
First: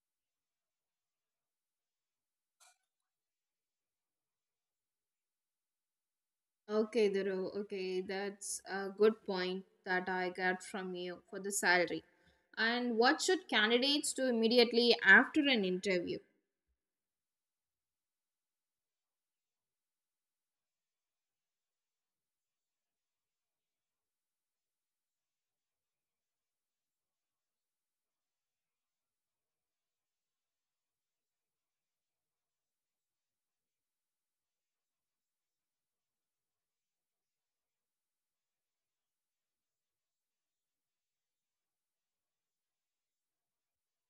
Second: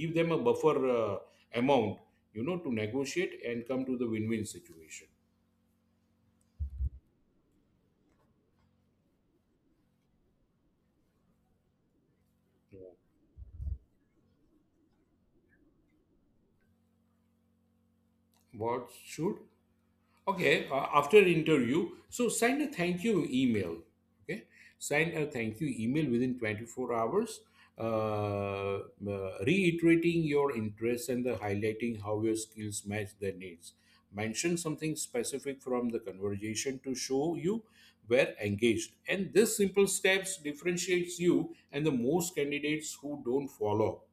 Speaker 1: give them a buffer uh, amount, you know, to negotiate and come to the win-win situation.
Speaker 2: okay, Dhruv. Okay, that's a good point that I got from you for the salary.
Speaker 1: Yeah.
Speaker 2: And what should candidates do immediately after an interview?
Speaker 1: What should. Okay, after interview, so send a thank you email. Okay, send a thank you email within 24 hours, reiterating your interest and the highlighting how your skills match their needs. Mention something specific from the conversation to show you were engaged. And this simple steps differentiates you and the most candidates who don't follow.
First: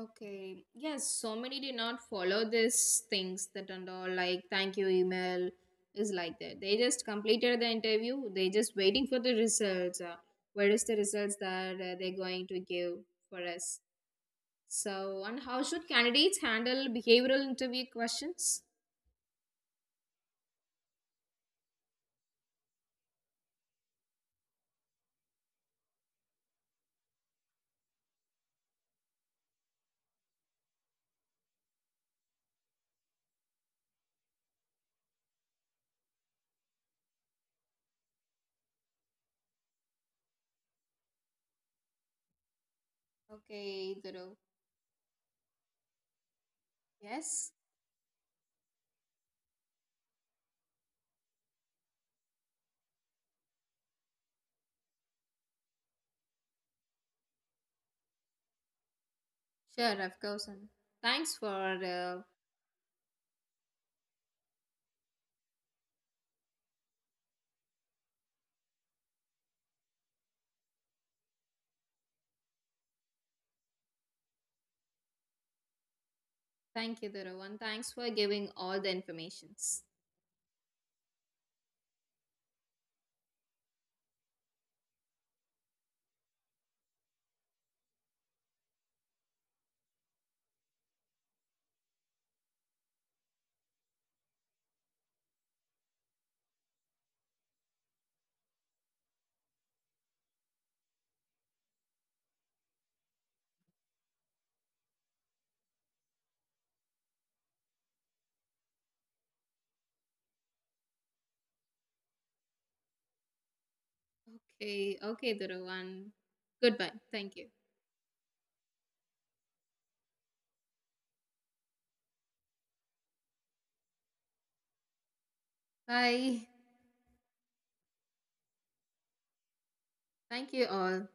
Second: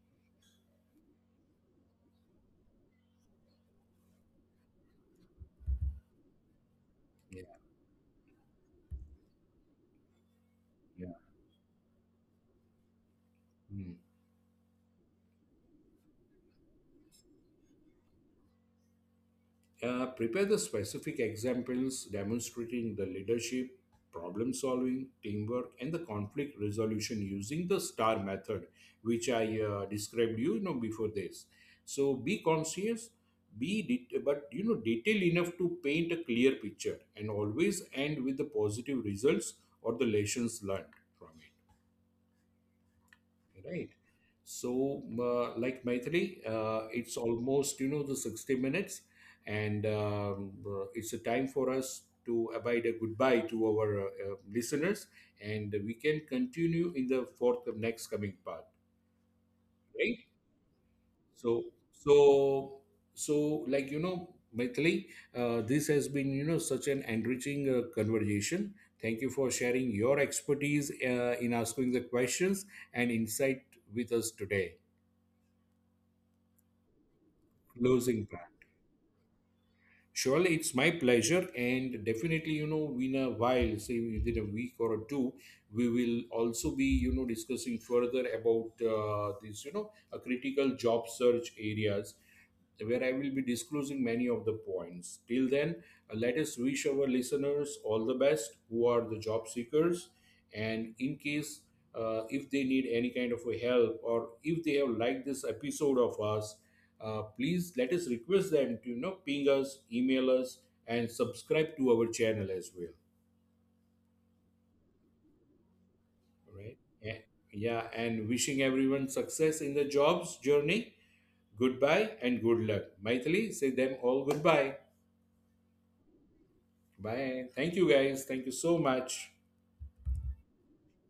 Speaker 2: Okay. Yes, so many did not follow these things that and all like thank you email is like that. They just
Speaker 1: Yeah,
Speaker 2: completed the interview. They just waiting for the results. Where is the
Speaker 1: yeah.
Speaker 2: results that they're going to give for us?
Speaker 1: Hmm.
Speaker 2: So, and how should candidates handle behavioral interview questions?
Speaker 1: Prepare the specific examples demonstrating the leadership, problem solving, teamwork, and the conflict resolution using the STAR method, which I described you, you know, before this. So be conscious, but you know detailed enough to paint a clear picture, and always end with the positive results or the lessons learned from it. Right.
Speaker 2: Okay, Dhruv.
Speaker 1: So, like Maitri, it's
Speaker 2: Yes,
Speaker 1: almost, you know, the 60 minutes, and it's a time for us to abide a goodbye to our listeners, and we can continue in the fourth of next coming part,
Speaker 2: sure, of
Speaker 1: right?
Speaker 2: course. And thanks for
Speaker 1: So, so, so, like, you know, Maitri, this has been, you know, such an enriching conversation. Thank you for sharing your expertise in asking the questions and insight with us today.
Speaker 2: thank you, Dhruv, and thanks for
Speaker 1: Closing plan.
Speaker 2: giving all the informations.
Speaker 1: Surely it's my pleasure, and definitely, you know, in a while, say within a week or two, we will also be, you know, discussing further about this, you know, a critical job search areas where I will be disclosing many of the points. Till then, let us wish our listeners all the best who are the job seekers. And in case if they need any kind of a help or if they have liked this episode of us, please let us request them to, you know, ping us, email us, and subscribe to our channel as well.
Speaker 2: Okay, okay, Duruvan.
Speaker 1: All right.
Speaker 2: Goodbye.
Speaker 1: Yeah,
Speaker 2: Thank you.
Speaker 1: yeah, and wishing everyone success in the jobs journey. Goodbye and good luck. Maithili, say them all goodbye.
Speaker 2: Bye.
Speaker 1: Bye. Thank you guys. Thank you so much.
Speaker 2: Thank you all.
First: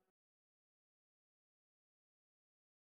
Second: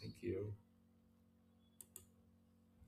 Speaker 1: Thank you.